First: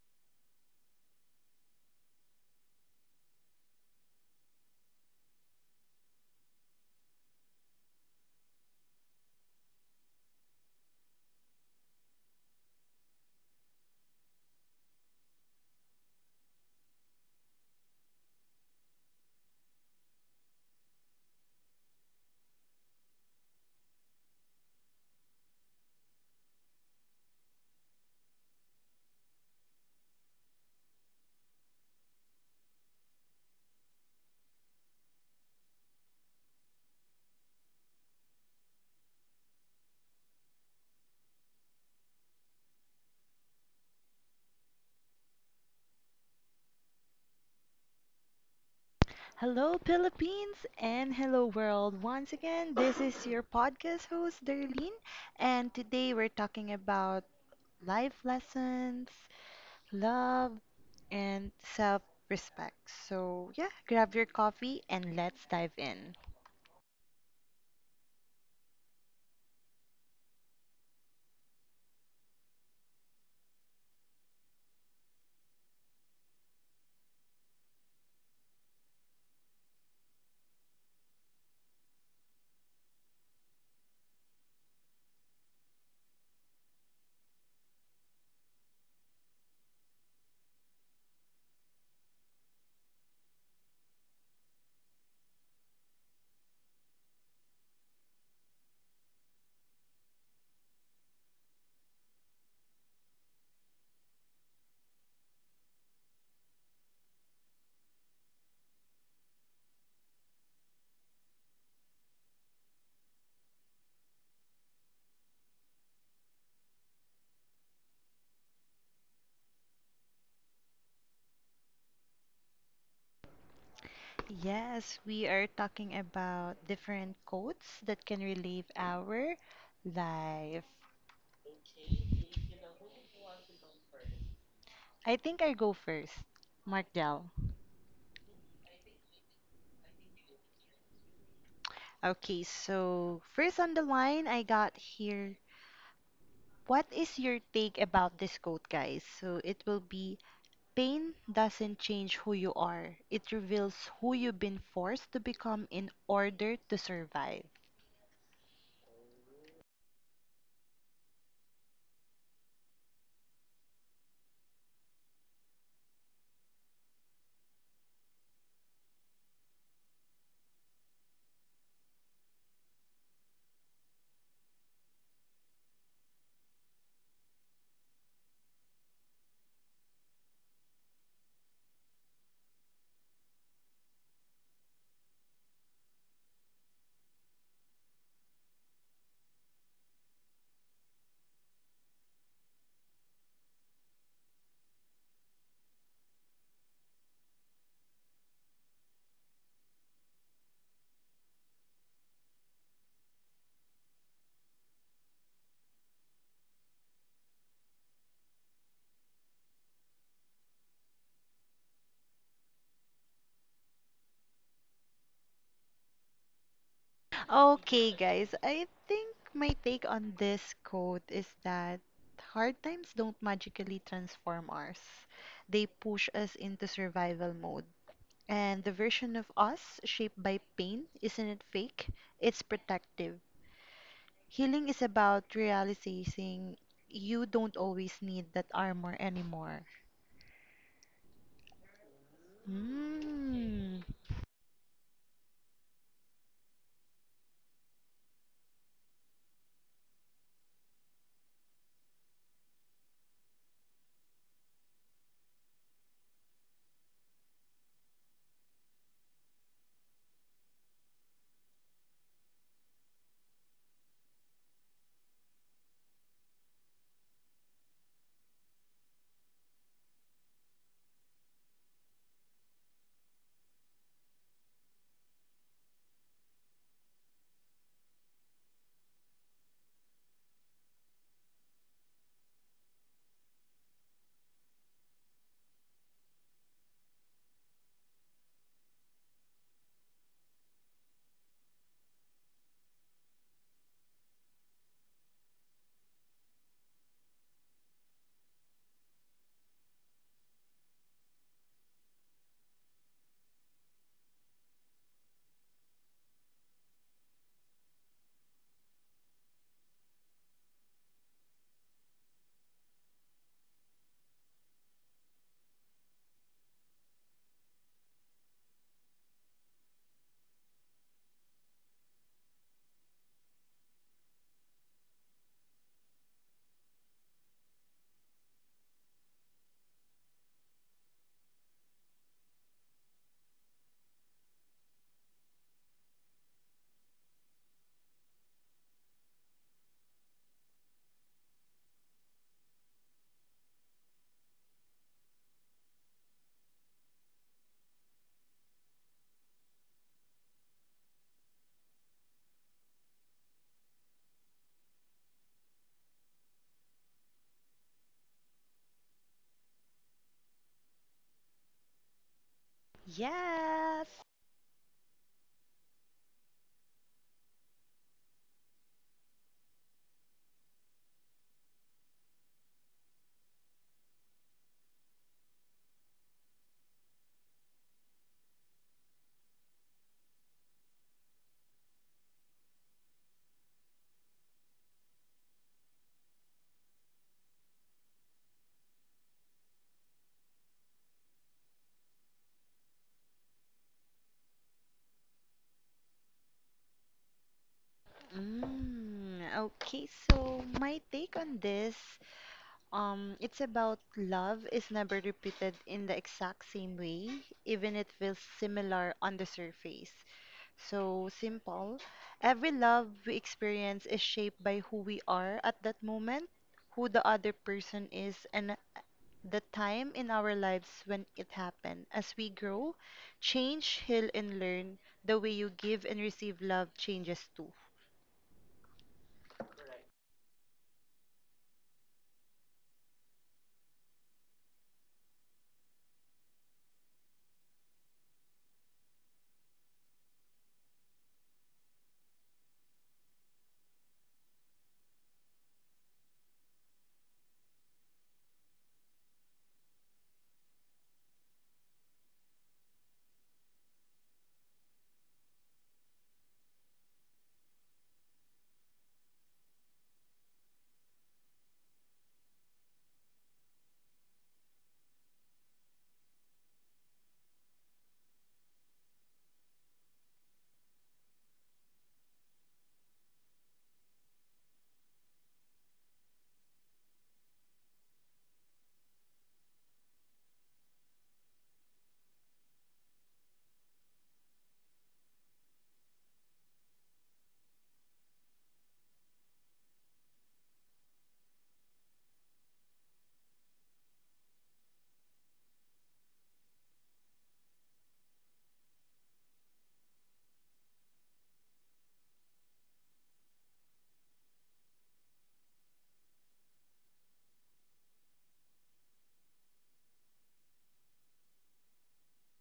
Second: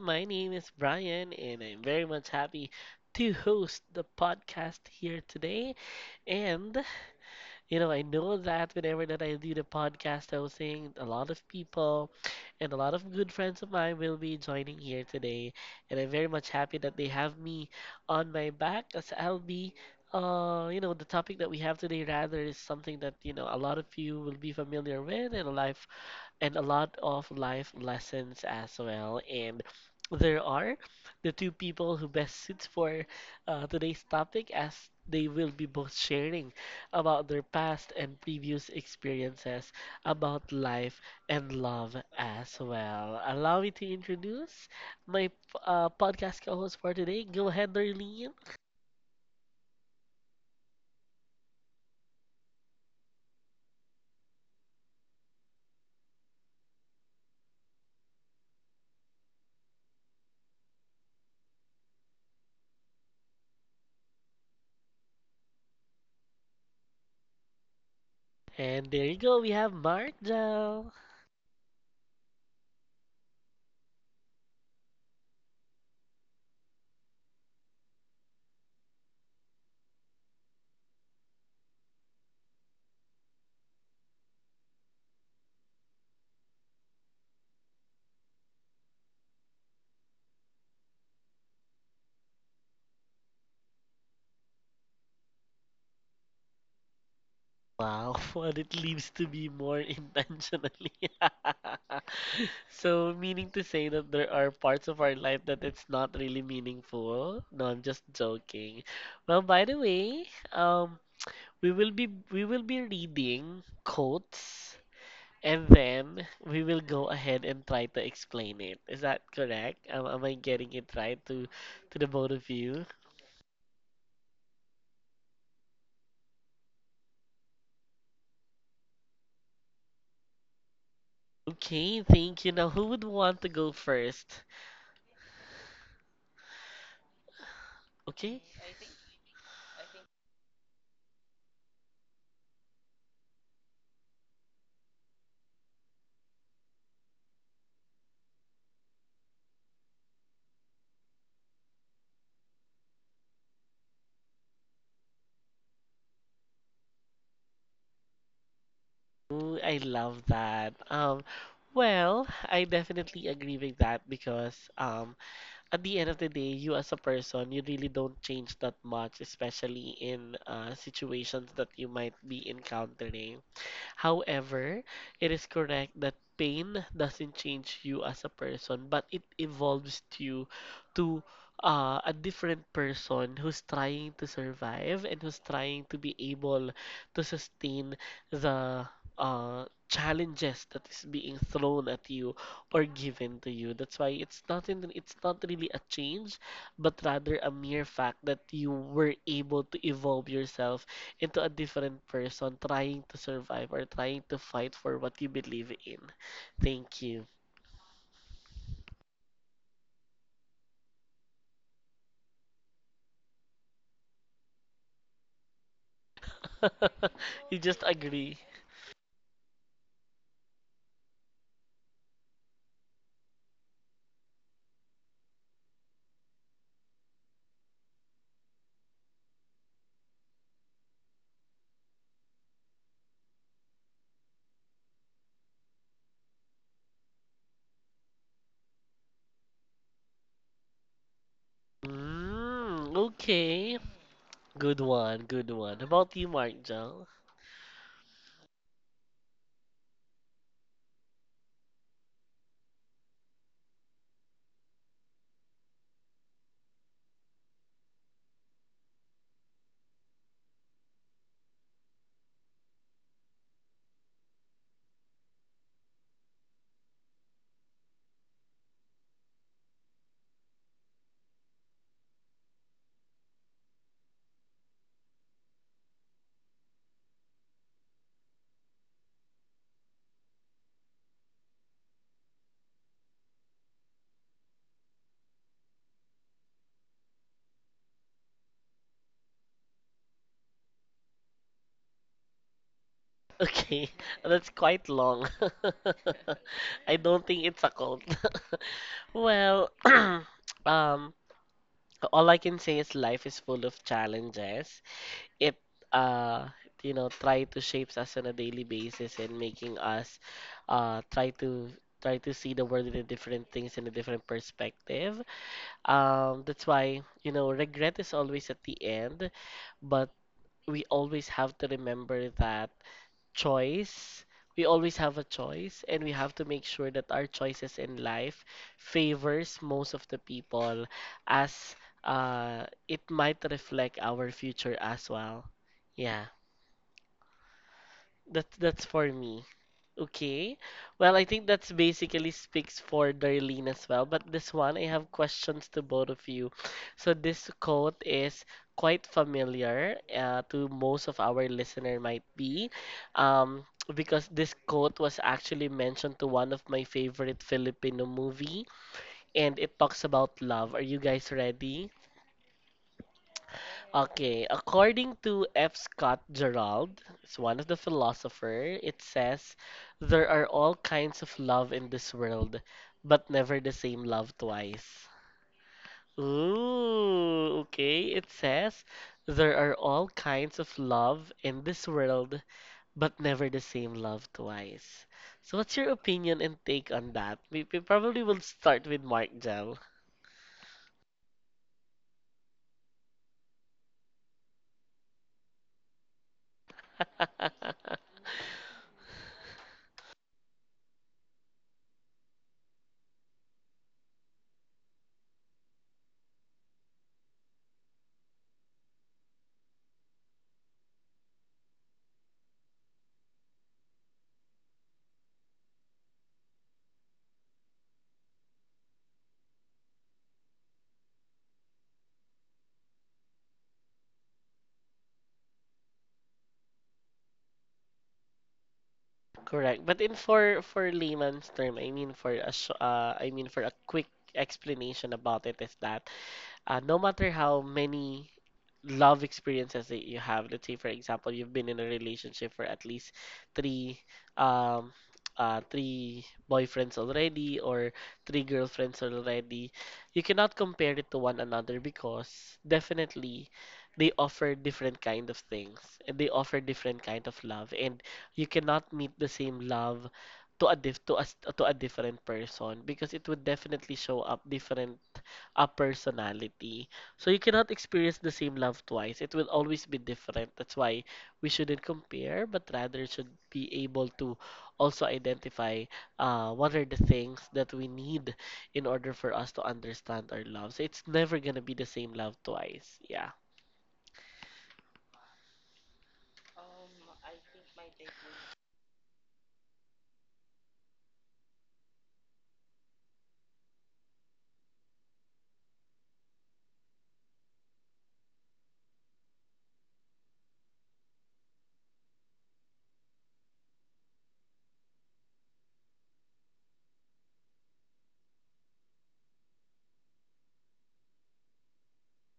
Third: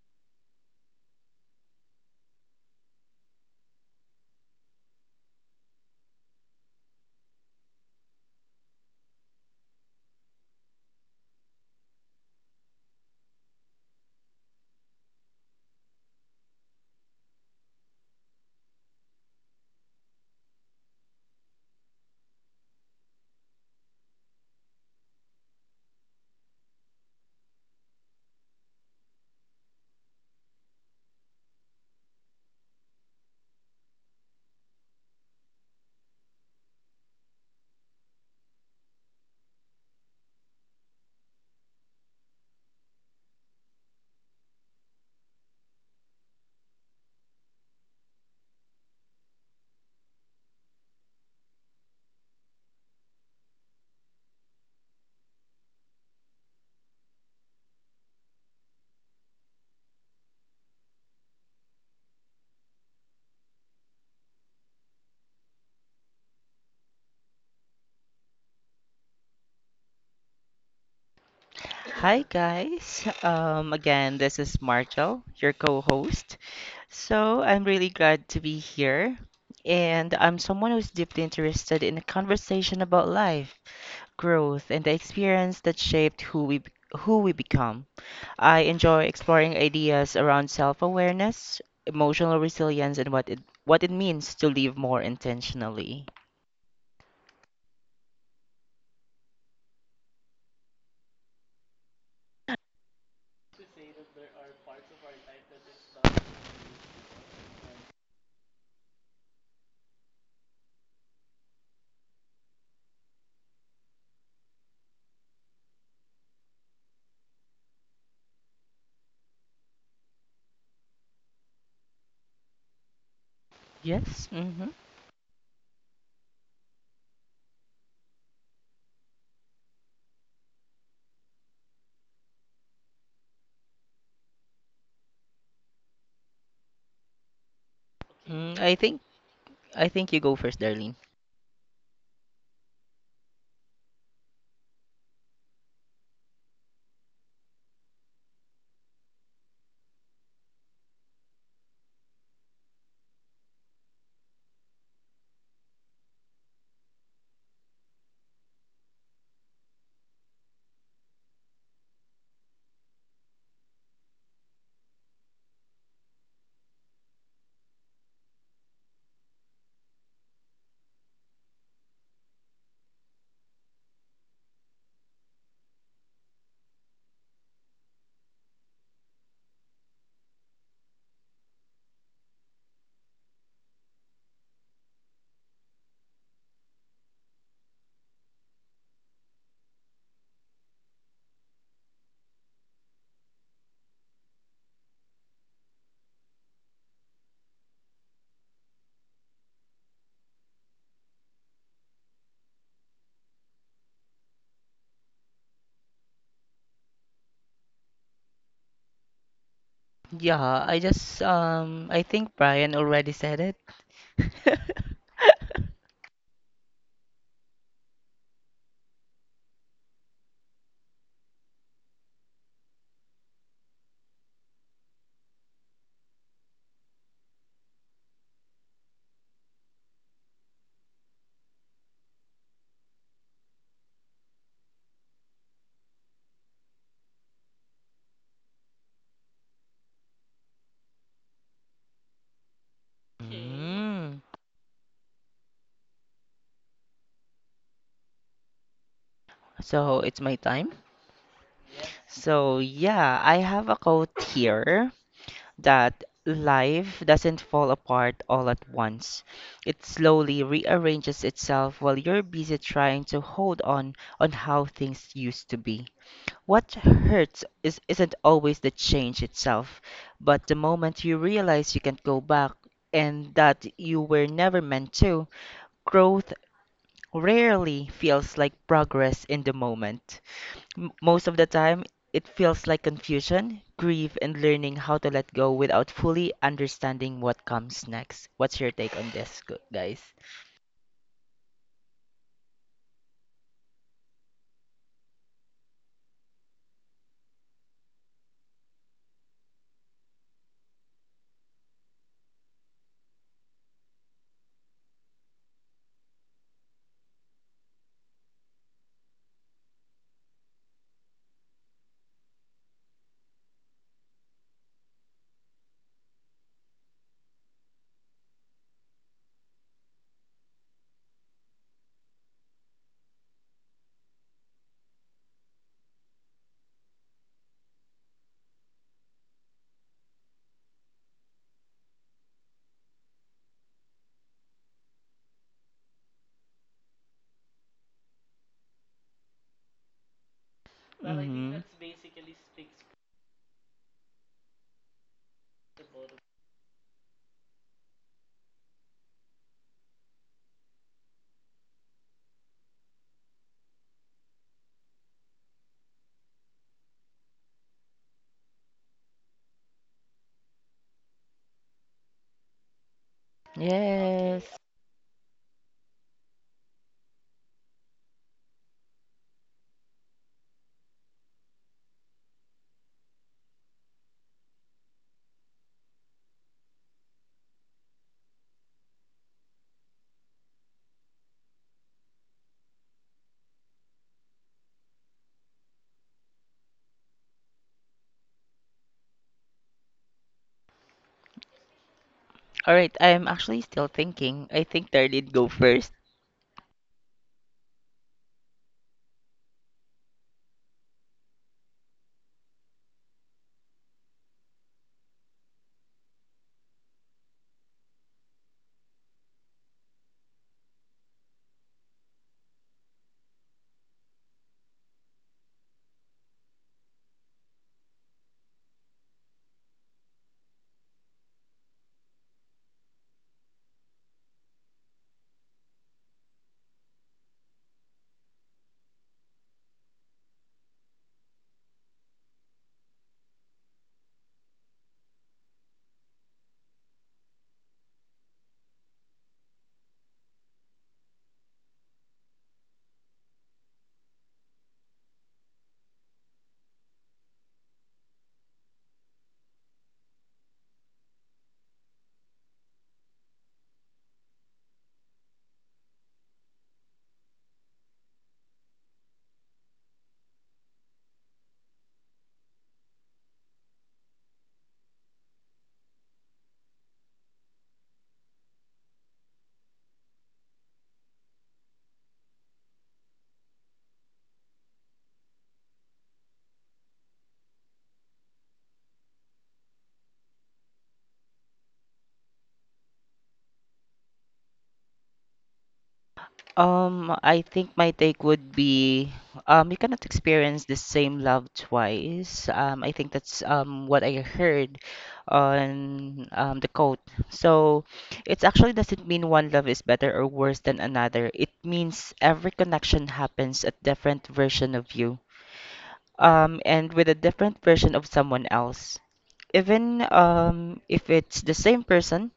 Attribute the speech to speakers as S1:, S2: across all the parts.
S1: My name is Brian, and I'm very much happy to host the podcast here today. And I know that whenever that I do the podcast hosting, a lot of people and a lot of good friends of mine will be joining here today. And I'm very much happy that they have me on my back as I'll be the topic that we have today rather is something that, a lot of you will be familiar with and a life and a lot of life lessons as well. And there are the two people who best suits for today's topic as they will be both sharing about their past and previous experiences about life and love as well. Allow me to introduce my podcast co-host for today. Go ahead, Darlene.
S2: Hello, Philippines, and hello, world. Once again, this is your podcast host, Darlene, and today we're talking about life lessons, love, and self respect. So, yeah, grab your coffee and let's dive in.
S1: And there you go. We have Mark Jell.
S3: Hi guys. Again, this is Martel, your co-host. So I'm really glad to be here, and I'm someone who's deeply interested in a conversation about life, growth, and the experience that shaped who we become. I enjoy exploring ideas around self-awareness, emotional resilience, and what it means to live more intentionally.
S1: Wow, what it leaves to be more intentionally. So, meaning to say that there are parts of our life that it's not really meaningful. No, I'm just joking. Well, by the way, we will be reading quotes and then we will go ahead and try to explain it. Is that correct? Am I getting it right to the both of you?
S3: Yes. Mm-hmm.
S2: Yes, we are talking about different quotes that can relieve our life.
S1: Okay, thank you. Now, who would want to go first?
S2: I think I go first. Mark Dell.
S1: Okay.
S3: Mm, I think I think you go first, Darlene.
S2: Okay, so first on the line, I got here. What is your take about this quote, guys? So it will be: pain doesn't change who you are, it reveals who you've been forced to become in order to survive.
S1: Ooh, I love that. Well, I definitely agree with that because at the end of the day, you as a person, you really don't change that much, especially in situations that you might be encountering. However, it is correct that pain doesn't change you as a person, but it evolves you to a different person who's trying to survive and who's trying to be able to sustain the challenges that is being thrown at you or given to you. That's why it's not really a change, but rather a mere fact that you were able to evolve yourself into a different person trying to survive or trying to fight for what you believe in. Thank you.
S3: Yeah, I just I think Brian already said it.
S1: You just
S2: Okay, guys,
S1: agree.
S2: I think my take on this quote is that hard times don't magically transform us, they push us into survival mode. And the version of us shaped by pain, isn't it fake? It's protective. Healing is about realizing you don't always need that armor anymore.
S1: Mm, okay.
S2: Mm,
S3: Mm,
S1: Good one, good one. How about you, Mark Jal?
S3: so it's my time. So yeah, I have a quote here that life doesn't fall apart all at once. It slowly rearranges itself while you're busy trying to hold on how things used to be. What hurts isn't always the change itself, but the moment you realize you can't go back and that you were never meant to. Growth rarely feels like progress in the moment. Most of the time, it feels like confusion, grief, and learning how to let go without fully understanding what comes next. What's your take on this, guys?
S1: Okay, that's quite long. I don't think it's a cult. Well, um, so, all I can say is life is full of challenges. It uh you know try to shapes us on a daily basis and making us try to try to see the world in a different things in a different perspective. That's why, you know, regret is always at the end, but we always have to remember that choice. We always have a choice, and we have to make sure that our choices in life favors most of the people, as it might reflect our future as well. Yeah. That's for me. Okay. Well, I think
S3: Mhm.
S1: that's basically speaks for Darlene as well. But this one, I have questions to both of you. So this quote is quite familiar to most of our listener might be, um, because this quote was actually mentioned to one of my favorite Filipino movie, and it talks about love. Are you guys ready?
S2: yes.
S1: Okay,
S3: Yes.
S1: according to F. Scott Gerald, it's one of the philosopher, it says there are all kinds of love in this world, but never the same love twice. Ooh, okay. It says there are all kinds of love in this world, but never the same love twice. So what's your opinion and take on that? We probably will start with Mark Gel.
S3: All right, I'm actually still thinking. I think Darlene go first.
S2: Mm, okay, so my take on this, it's about love is never repeated in the exact same way, even it feels similar on the surface. So simple. Every love we experience is shaped by who we are at that moment, who the other person is, and the time in our lives when it happened. As we grow, change, heal, and learn, the way you give and receive love changes too.
S1: Correct. But in for layman's term, I mean for a I mean for a quick explanation about it is that no matter how many love experiences that you have, let's say for example, you've been in a relationship for at least three um three boyfriends already or three girlfriends already, you cannot compare it to one another because definitely they offer different kind of things and they offer different kind of love and you cannot meet the same love to a diff to a, s- to a different person because it would definitely show up different a personality. So you cannot experience the same love twice. It will always be different. That's why we shouldn't compare, but rather should be able to also identify what are the things that we need in order for us to understand our love. So it's never gonna be the same love twice. Yeah.
S3: I think my take would be you cannot experience the same love twice. I think that's what I heard on the quote. So it actually doesn't mean one love is better or worse than another. It means every connection happens a different version of you, and with a different version of someone else. Even if it's the same person,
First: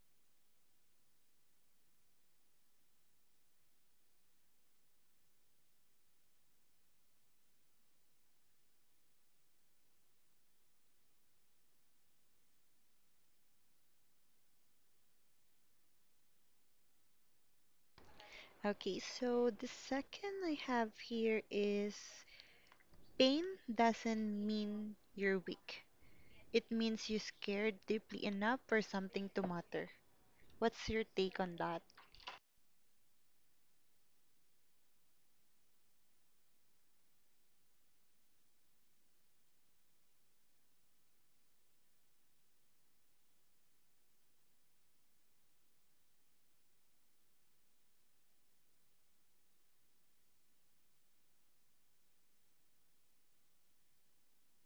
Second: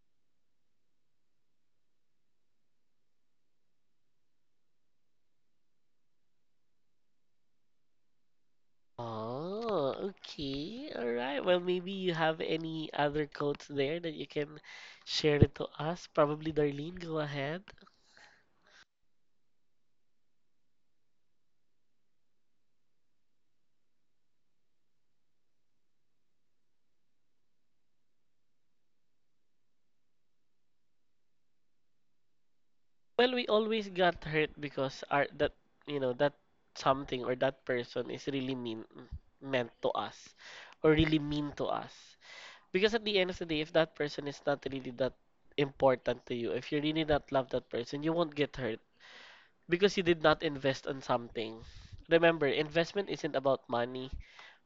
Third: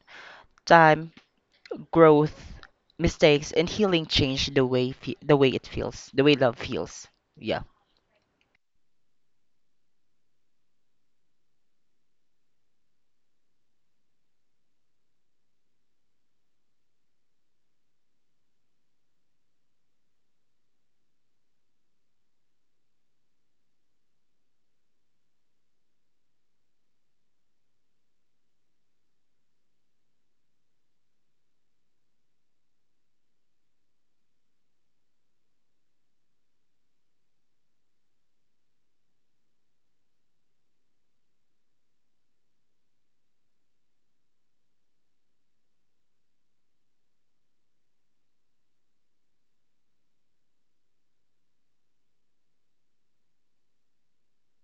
S3: time, growth, mistakes, and healing change the way it feels, the way love feels. Yeah.
S1: Oh, okay. All right. Well, maybe you have any other quotes there that you can share it to us. Probably Darlene, go ahead.
S2: Okay, so the second I have here is pain doesn't mean you're weak. It means you scared deeply enough for something to matter. What's your take on that?
S1: Well, we always got hurt because our that you know that something or that person is really mean meant to us or really mean to us. Because at the end of the day, if that person is not really that important to you, if you really not love that person, you won't get hurt because you did not invest on something. Remember, investment isn't about money.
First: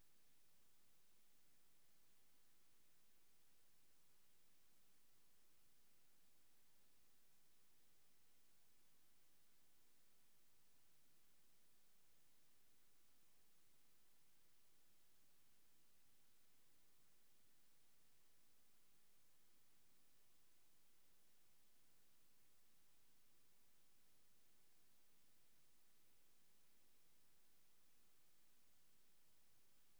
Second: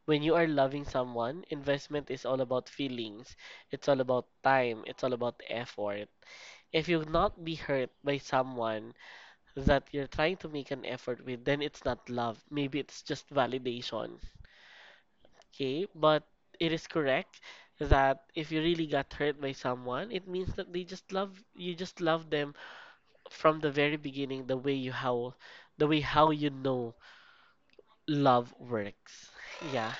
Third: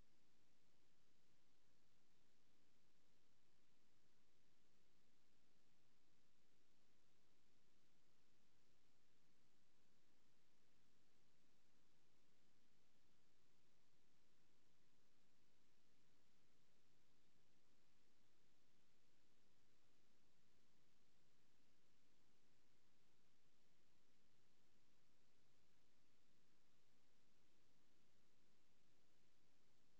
S1: When you are loving someone, investment is all about feelings. It's all about time. It's all about effort. If you not be hurt by someone, that you're trying to make an effort with, then it's not love. Maybe it's just validation. Okay? But it is correct that if you really got hurt by someone, it means that they just love you just love them from the very beginning the way how you know love works. Yeah.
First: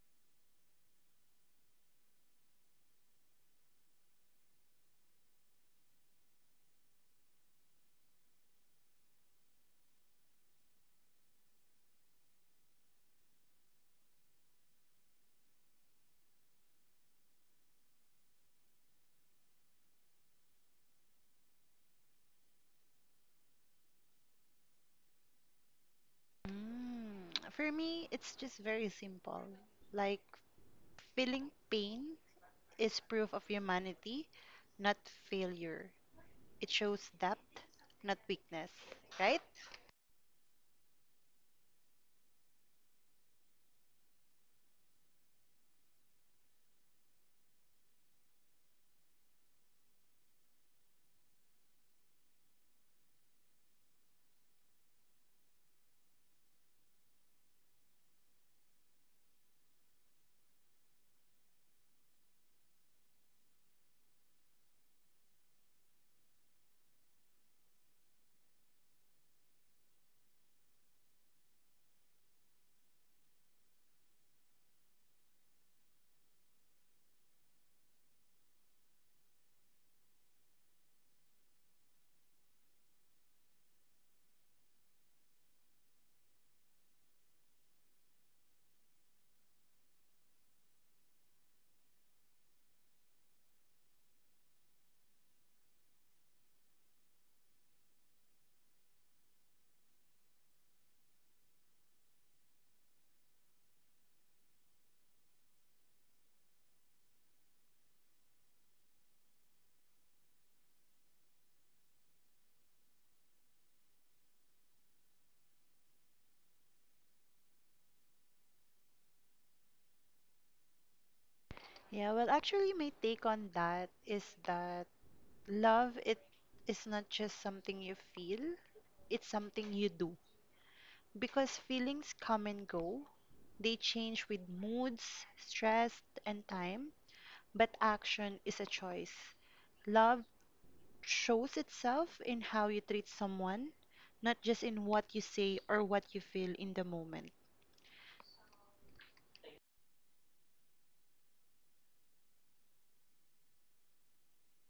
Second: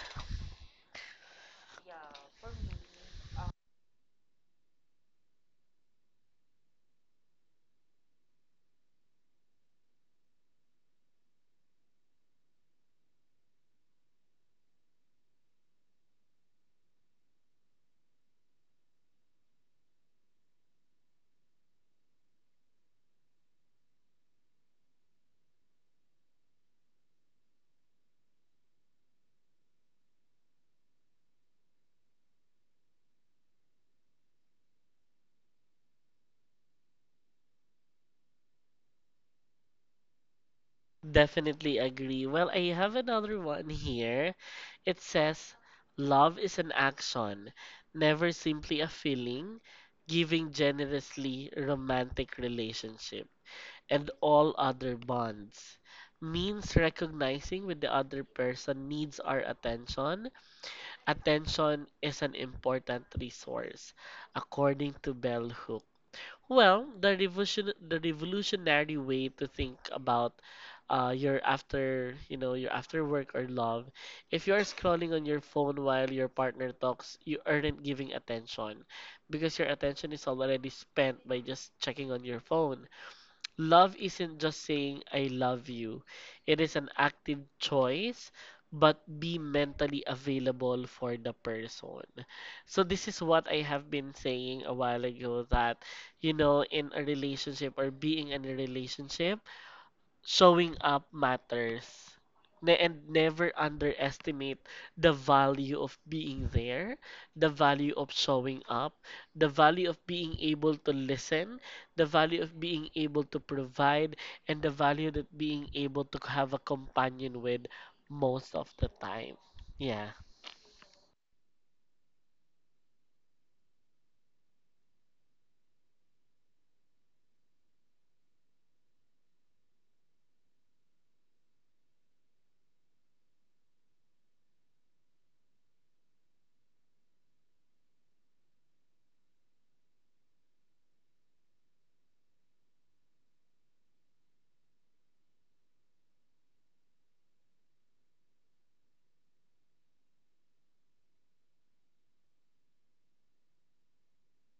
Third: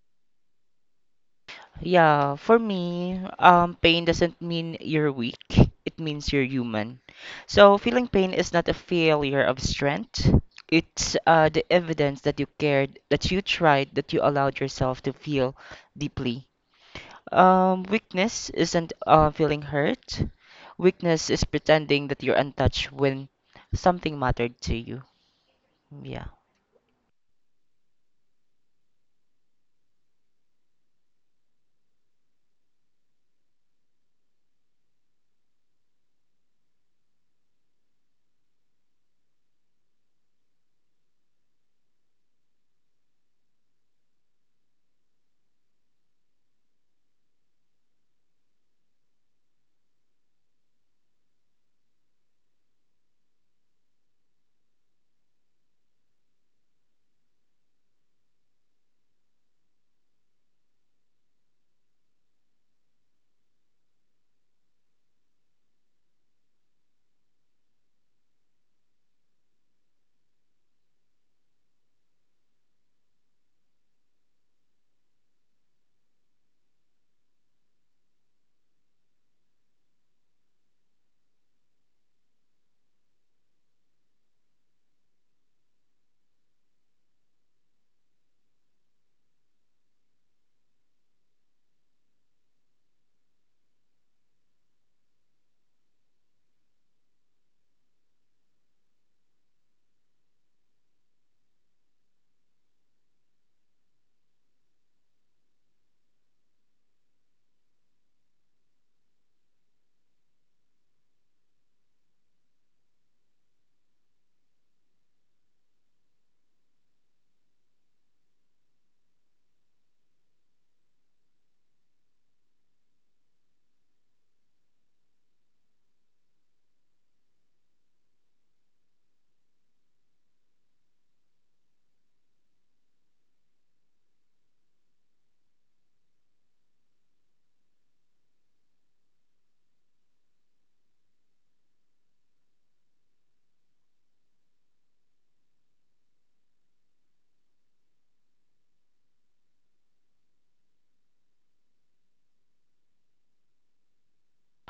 S3: Yeah, for me, pain doesn't mean you're weak. It means you're human. So feeling pain is not a failure of strength. It's the evidence that you cared, that you tried, that you allowed yourself to feel deeply. Weakness isn't feeling hurt. Weakness is pretending that you're untouched when something mattered to you. Yeah.
S2: Mm, for me, it's just very simple. Like, feeling pain is proof of humanity, not failure. It shows depth, not weakness, right?
S1: Definitely agree. Well, I have another one here. It says, love is an action, never simply a feeling, giving generously romantic relationship and all other bonds. Means recognizing when the other person needs our attention. Attention is an important resource, according to bell hooks. Well, the revolutionary way to think about your after you know your after work or love. If you're scrolling on your phone while your partner talks, you aren't giving attention because your attention is already spent by just checking on your phone. Love isn't just saying I love you. It is an active choice, but be mentally available for the person. So this is what I have been saying a while ago that you know in a relationship or being in a relationship, showing up matters and never underestimate the value of being there, the value of showing up, the value of being able to listen, the value of being able to provide, and the value that being able to have a companion with most of the time. Yeah.
S2: Yeah, well, actually, my take on that is that love it is not just something you feel, it's something you do. Because feelings come and go, they change with moods, stress, and time, but action is a choice. Love shows itself in how you treat someone, not just in what you say or what you feel in the moment.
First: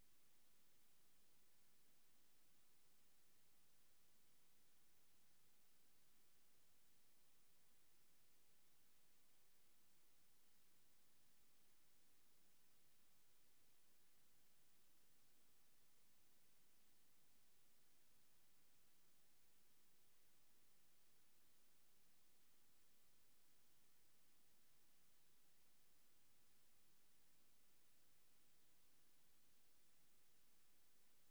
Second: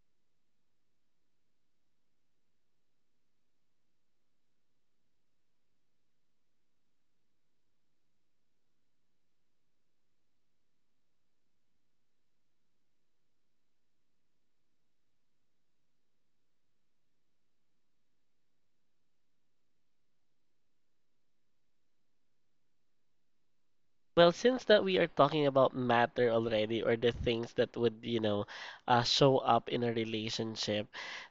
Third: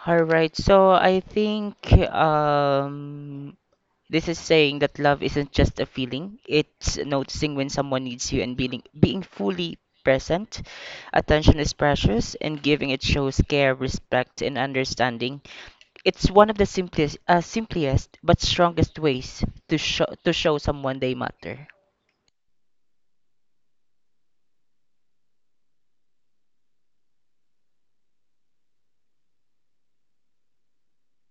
S3: All right. So I think um, this is saying that love isn't just a feeling. It's noticing when someone needs you and being fully present. Attention is precious, and giving it shows care, respect, and understanding. It's one of the simplest but strongest ways to show someone they matter.
S1: Well, since that we are talking about matter already or the things that would, you know, show up in a relationship.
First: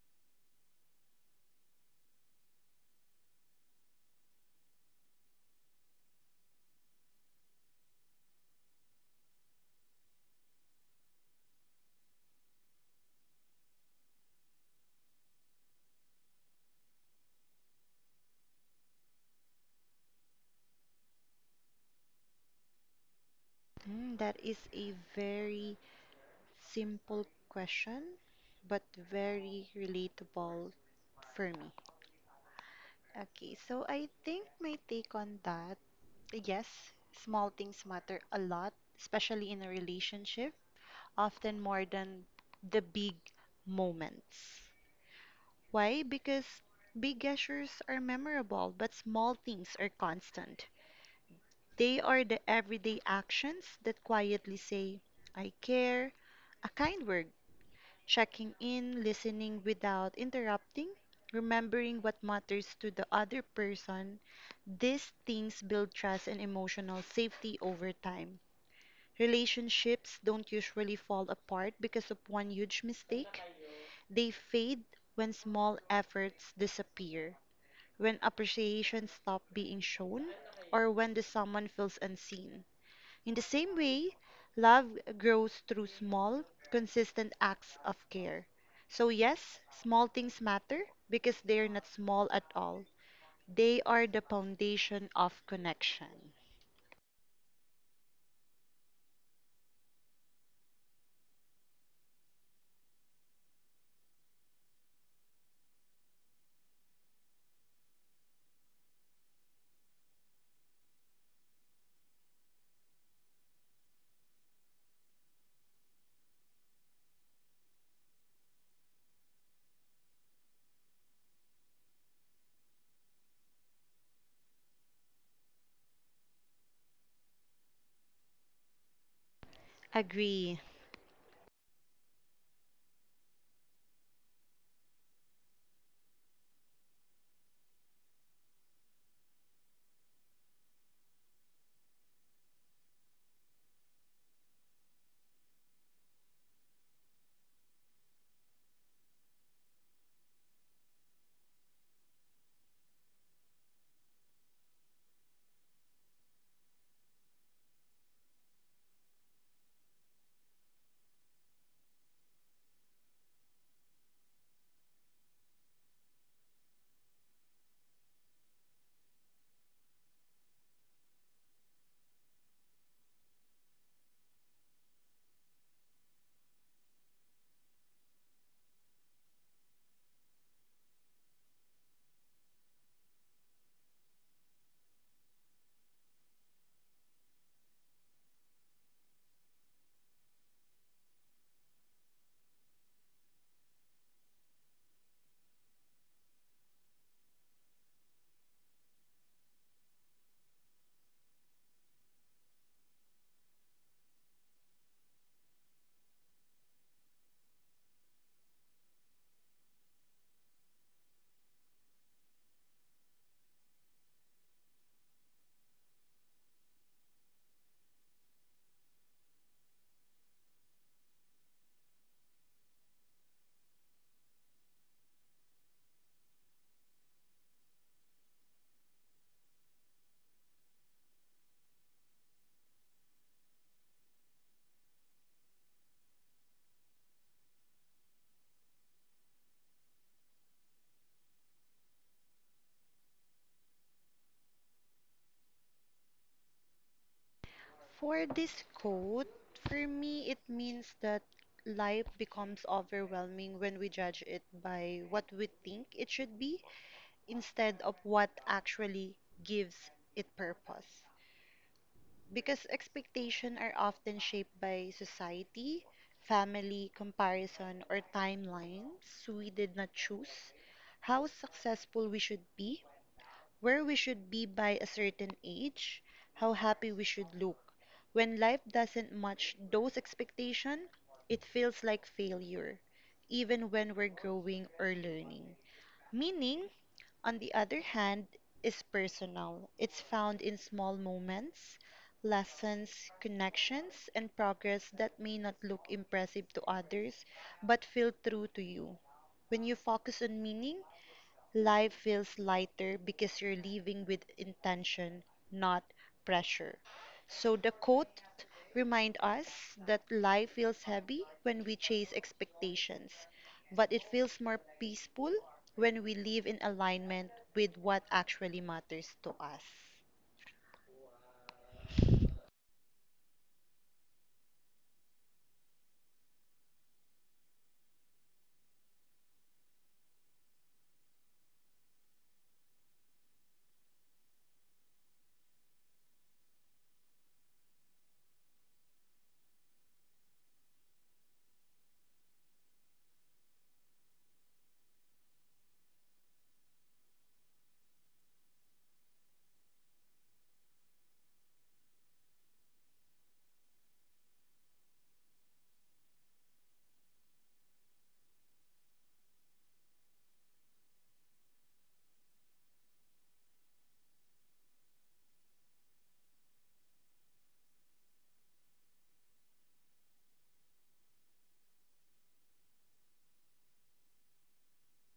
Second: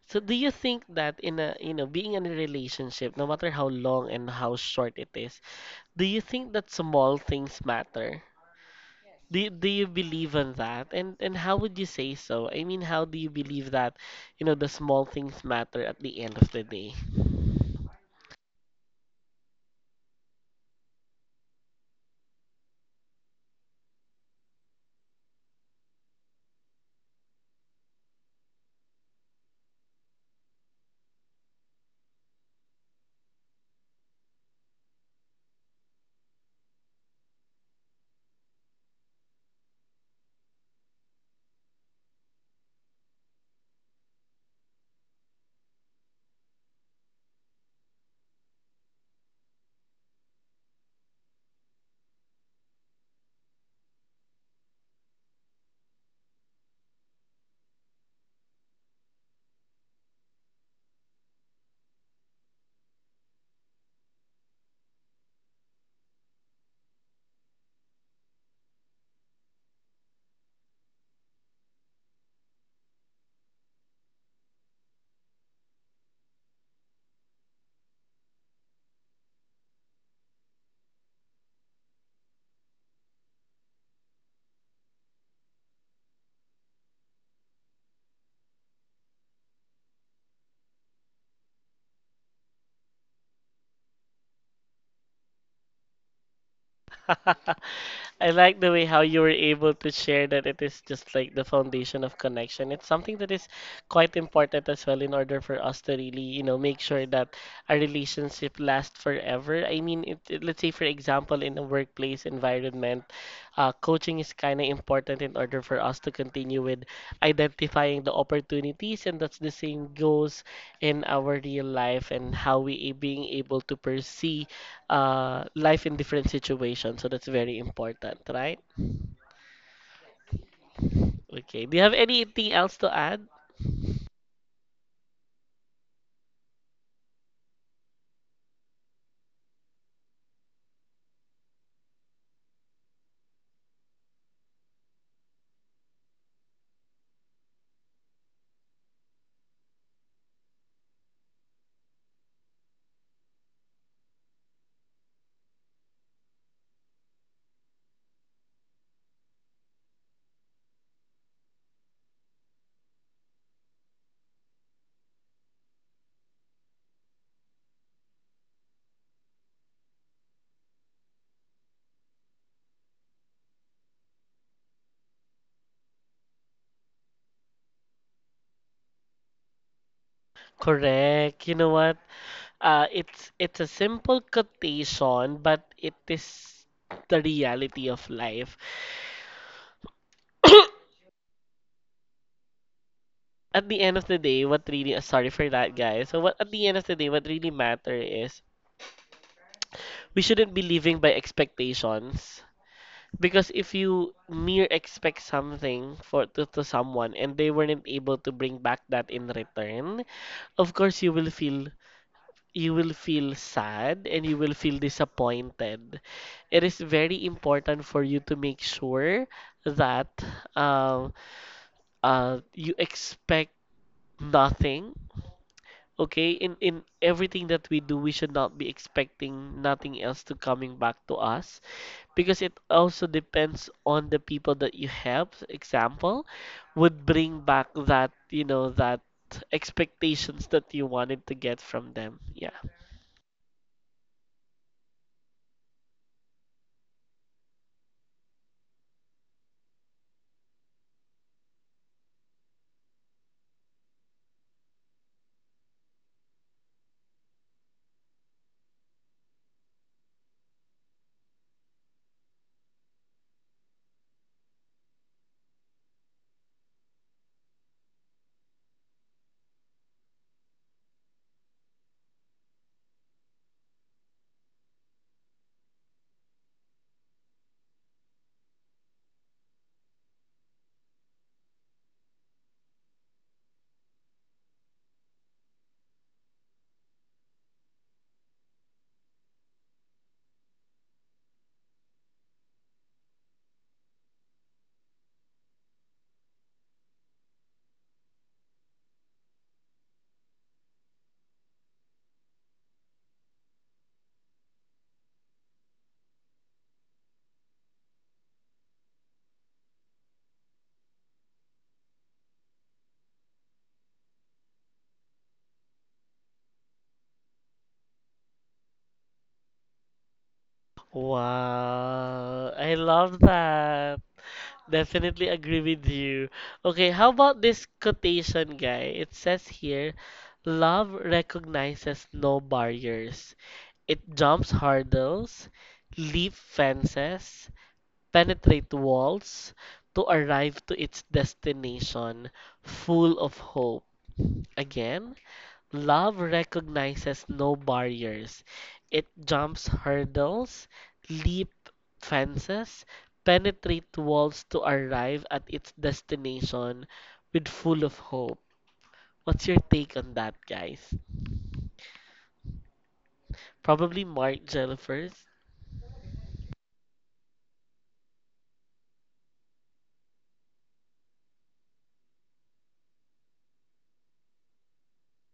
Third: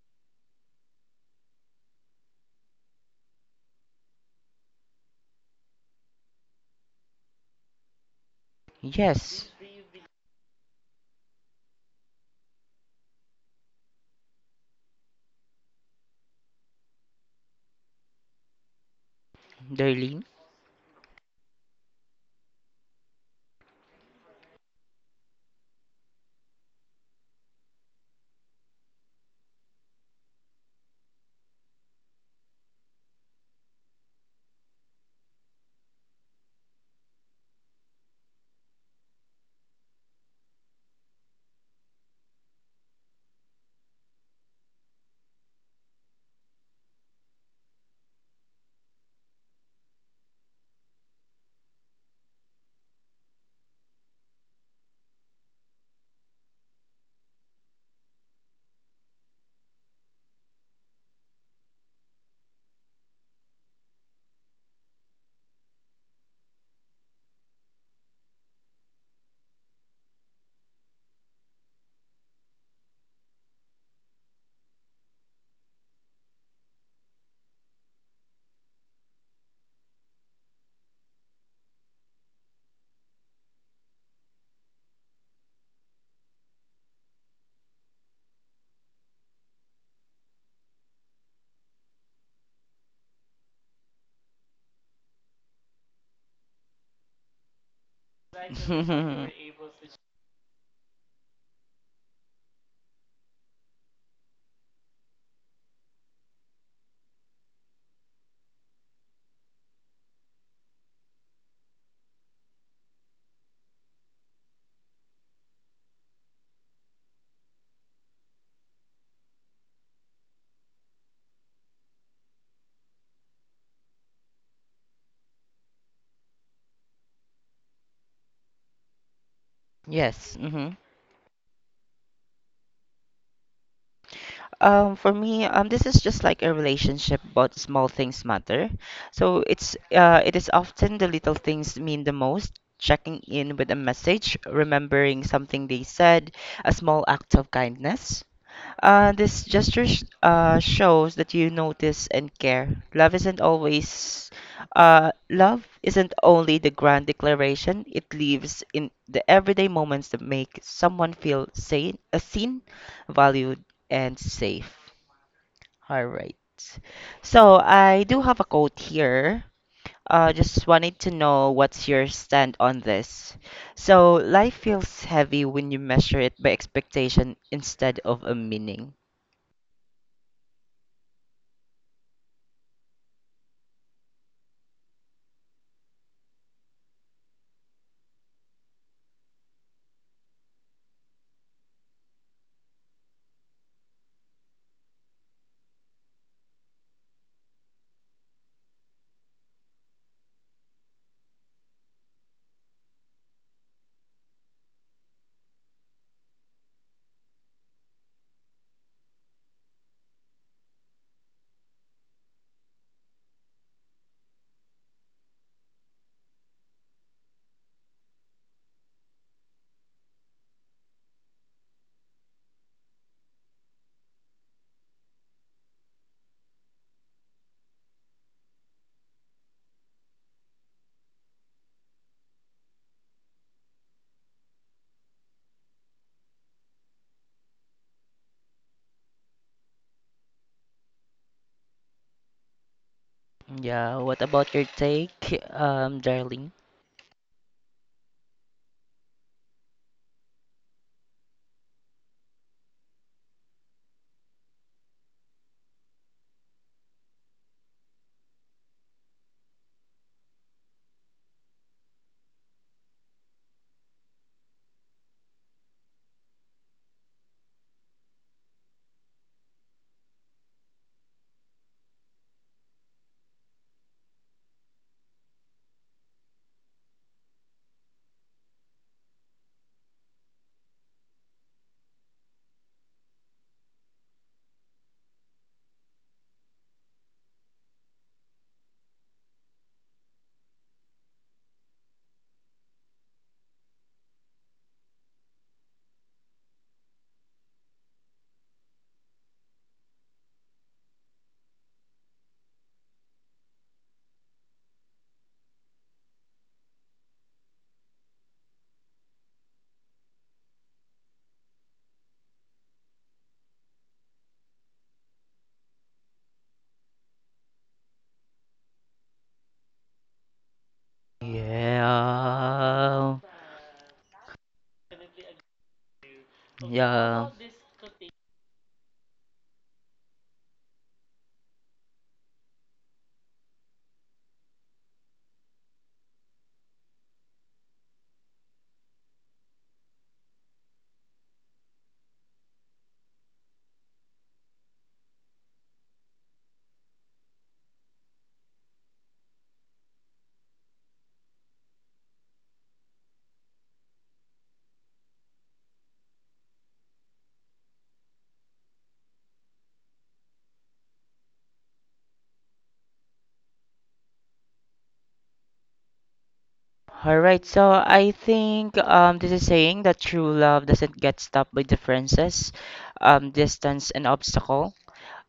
S1: So do you think that in a, you know, being in a relationship, no matter how long and how short it is, do you think that small things matter? Do you,
S3: Yes,
S1: do you believe in that? And how would you say so? I mean, how do you believe that, you know, the small things matter at the end of the day?
S3: Darlene.
S2: Mm, that is a very simple question, but very relatable for me. Okay, so I think my take on that, yes, small things matter a lot, especially in a relationship, often more than the big moments. Why? Because big gestures are memorable, but small things are constant. They are the everyday actions that quietly say, I care, a kind word, checking in, listening without interrupting, remembering what matters to the other person. These things build trust and emotional safety over time. Relationships don't usually fall apart because of one huge mistake. They fade when small efforts disappear, when appreciation stops being shown, or when the someone feels unseen. In the same way, love grows through small, consistent acts of care. So, yes, small things matter because they're not small at all. They are the foundation of connection.
S1: I like the way how you were able to share that it is just like the foundation of connection. It's something that is quite important as well in order for us to really, you know, make sure that a relationship lasts forever. I mean, let's say for example, in a workplace environment, coaching is kind of important in order for us to continue with identifying the opportunities, and that's the same goes in our real life and how we being able to perceive life in different situations. So that's very important, right?
S3: yes. hmm
S2: Agree.
S1: Okay. Do you have anything else to add?
S3: For me, this is just like a relationship, but small things matter. So it is often the little things mean the most. Checking in with a message, remembering something they said, a small act of kindness. This gesture shows that you notice and care. Love isn't always, Love isn't only the grand declaration. It lives in the everyday moments that make someone feel seen, valued, and safe. All right. So I do have a quote here. Just wanted to know what's your stand on this. So life feels heavy when you measure it by expectation instead of a meaning.
S1: Correct. You know what? It's a simple quotation, but it is the reality of life. At the end of the day, what really sorry for that, guys. So what at the end of the day, what really matter is we shouldn't be living by expectations. Because if you mere expect something to someone and they weren't able to bring back that in return, of course you will feel sad and you will feel disappointed. It is very important for you to make sure that um you expect nothing. Okay, in everything that we do, we should not be expecting nothing else to coming back to us, because it also depends on the people that you have example would bring back that you know that expectations that you wanted to get from them. Yeah.
S3: Yeah, what about your take, Darling?
S2: For this quote, for me, it means that life becomes overwhelming when we judge it by what we think it should be instead of what actually gives it purpose. Because expectations are often shaped by society, family, comparison, or timelines we did not choose, how successful we should be, where we should be by a certain age, how happy we should look. When life doesn't match those expectations, it feels like failure, even when we're growing or learning. Meaning, on the other hand, is personal. It's found in small moments, lessons, connections, and progress that may not look impressive to others but feel true to you. When you focus on meaning, life feels lighter because you're living with intention, not pressure. So the quote remind us that life feels heavy when we chase expectations, but it feels more peaceful when we live in alignment with what actually matters to us.
S1: Wow, I love
S3: Yeah,
S1: that. Definitely agree with you. Okay, how
S3: yeah.
S1: about this quotation, guy? It says here, love recognizes no barriers, it jumps hurdles, leap fences, penetrate walls to arrive to its destination full of hope. Again, love recognizes no barriers. It jumps hurdles, leap fences, penetrate walls to arrive at its destination with full of hope. What's your take on that, guys? Probably Mark Jellifer,
S3: All right, so I think this is saying that true love doesn't get stopped by differences, distance, and obstacle.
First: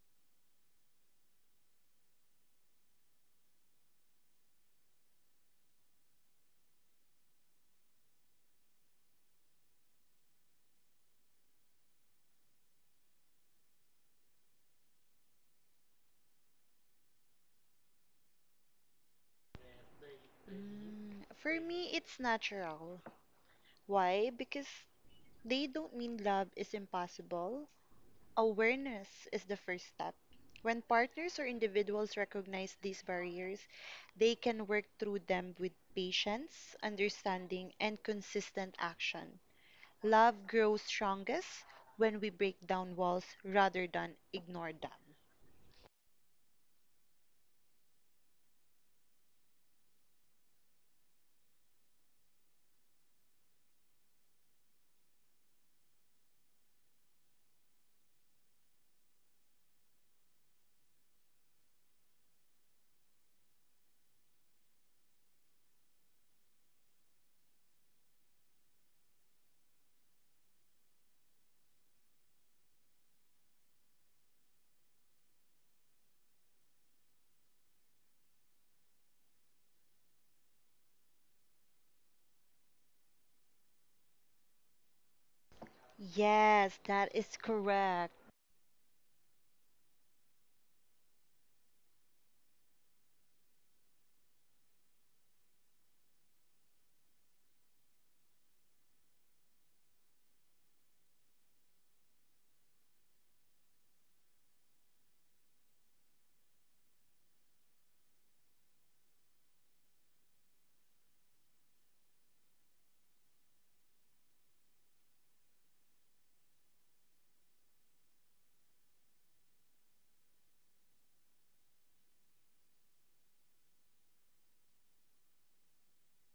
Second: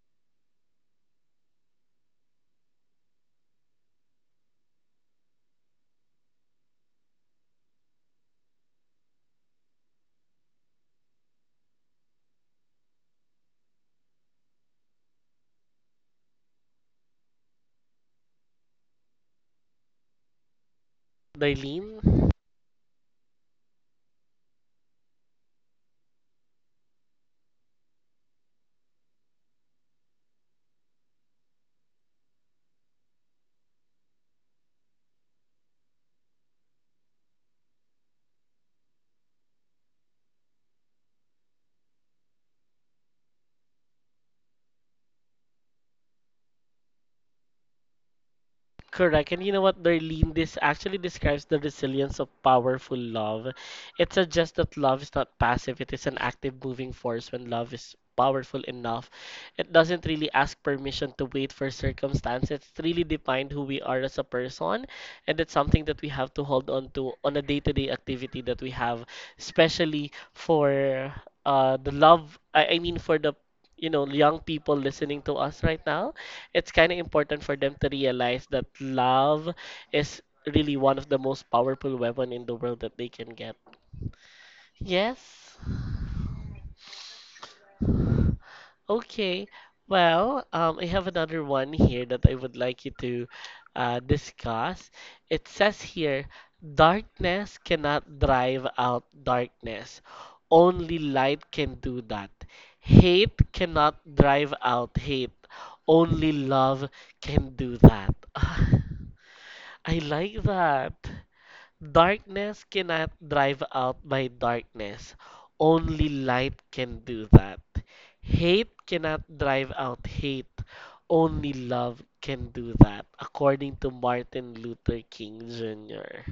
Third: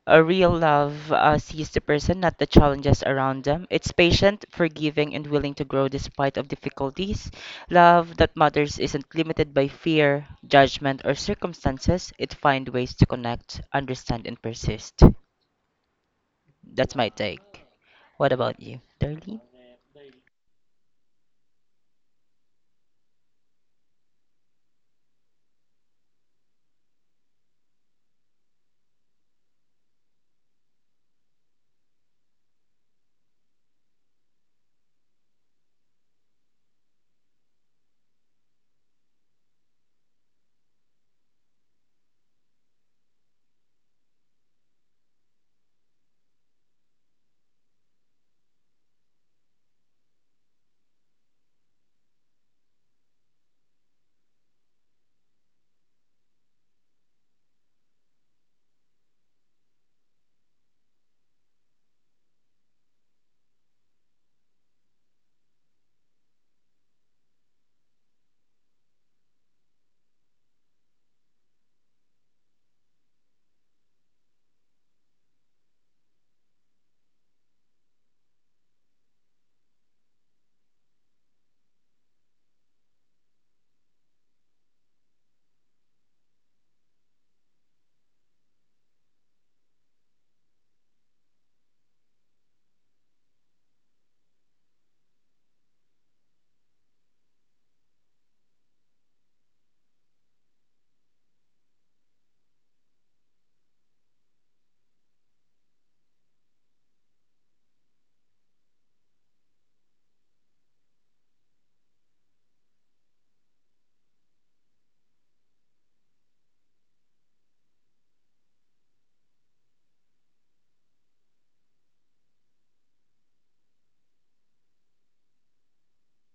S3: A real love sees the person, not the challenges around them. It's patient, forgiving, and willing to grow despite of difficulties. Love that matters isn't limited by fear, judgment, or circumstances. It finds ways to connect, understand, and persist. That's my take. What about you, Darlene?
S2: Mm, for me,
S1: Darlene?
S2: it's natural. Why? Because they don't mean love is impossible. Awareness is the first step. When partners or individuals recognize these barriers, they can work through them with patience, understanding, and consistent action. Love grows strongest when we break down walls rather than ignore them.
S1: Correct. And you know what, Darlene, this actually describes the resilience of powerful love. It suggests that love is not passive, it is an active moving force when love is powerful enough. It doesn't really ask permission to wait for circumstance. It's really defined who we are as a person, and it's something that we have to hold on to on a day-to-day activity that we have, especially for the love, for the young people listening to us right now, it's kind of important for them to realize that love is really one of the most powerful weapon in the world that they can get. Yes.
S2: Yes, that is correct.
S1: Okay. Well, I have another one here that I would like you to discuss. It says here, darkness cannot drive out darkness. Only light can do that. Hate cannot drive out hate. Only love can do that. I like that. Darkness cannot drive out my darkness. Only light can do that. Hate cannot drive out hate. Only love can do that, according to Martin Luther King Jr.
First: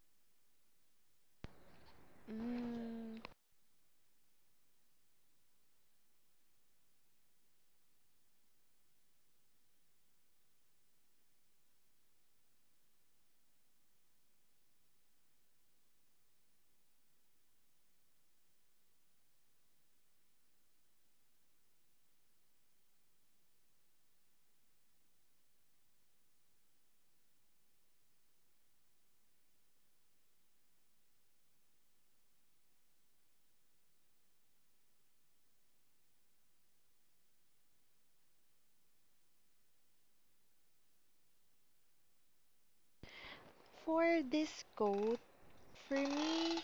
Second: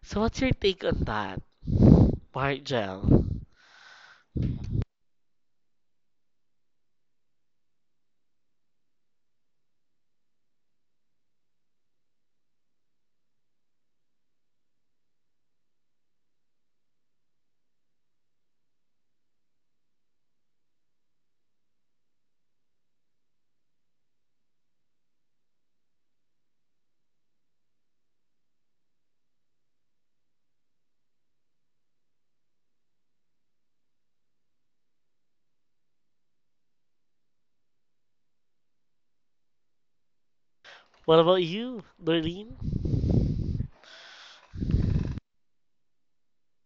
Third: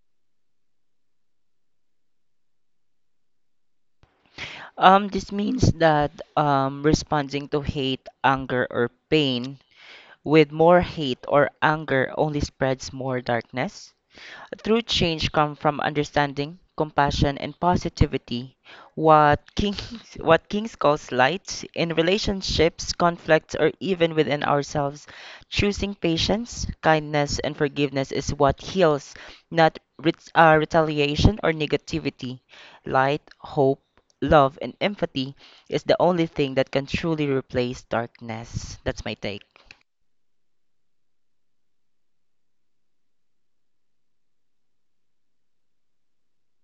S1: So, what's your take on that,
S2: Mm,
S1: Margel?
S3: This means that responding to hate, anger, or pain with more hate or anger only spreads more darkness. True change comes from understanding, compassion, and positivity. What Kings, what Kings calls light in relationships, conflicts, or even within ourselves, choosing patience, kindness, and forgiveness is what heals, not retaliation or negativity. Light, hope, love, and empathy is the only thing that can truly replace darkness. That's my take.
S1: What about you, Doreen?
S2: for this quote, for me,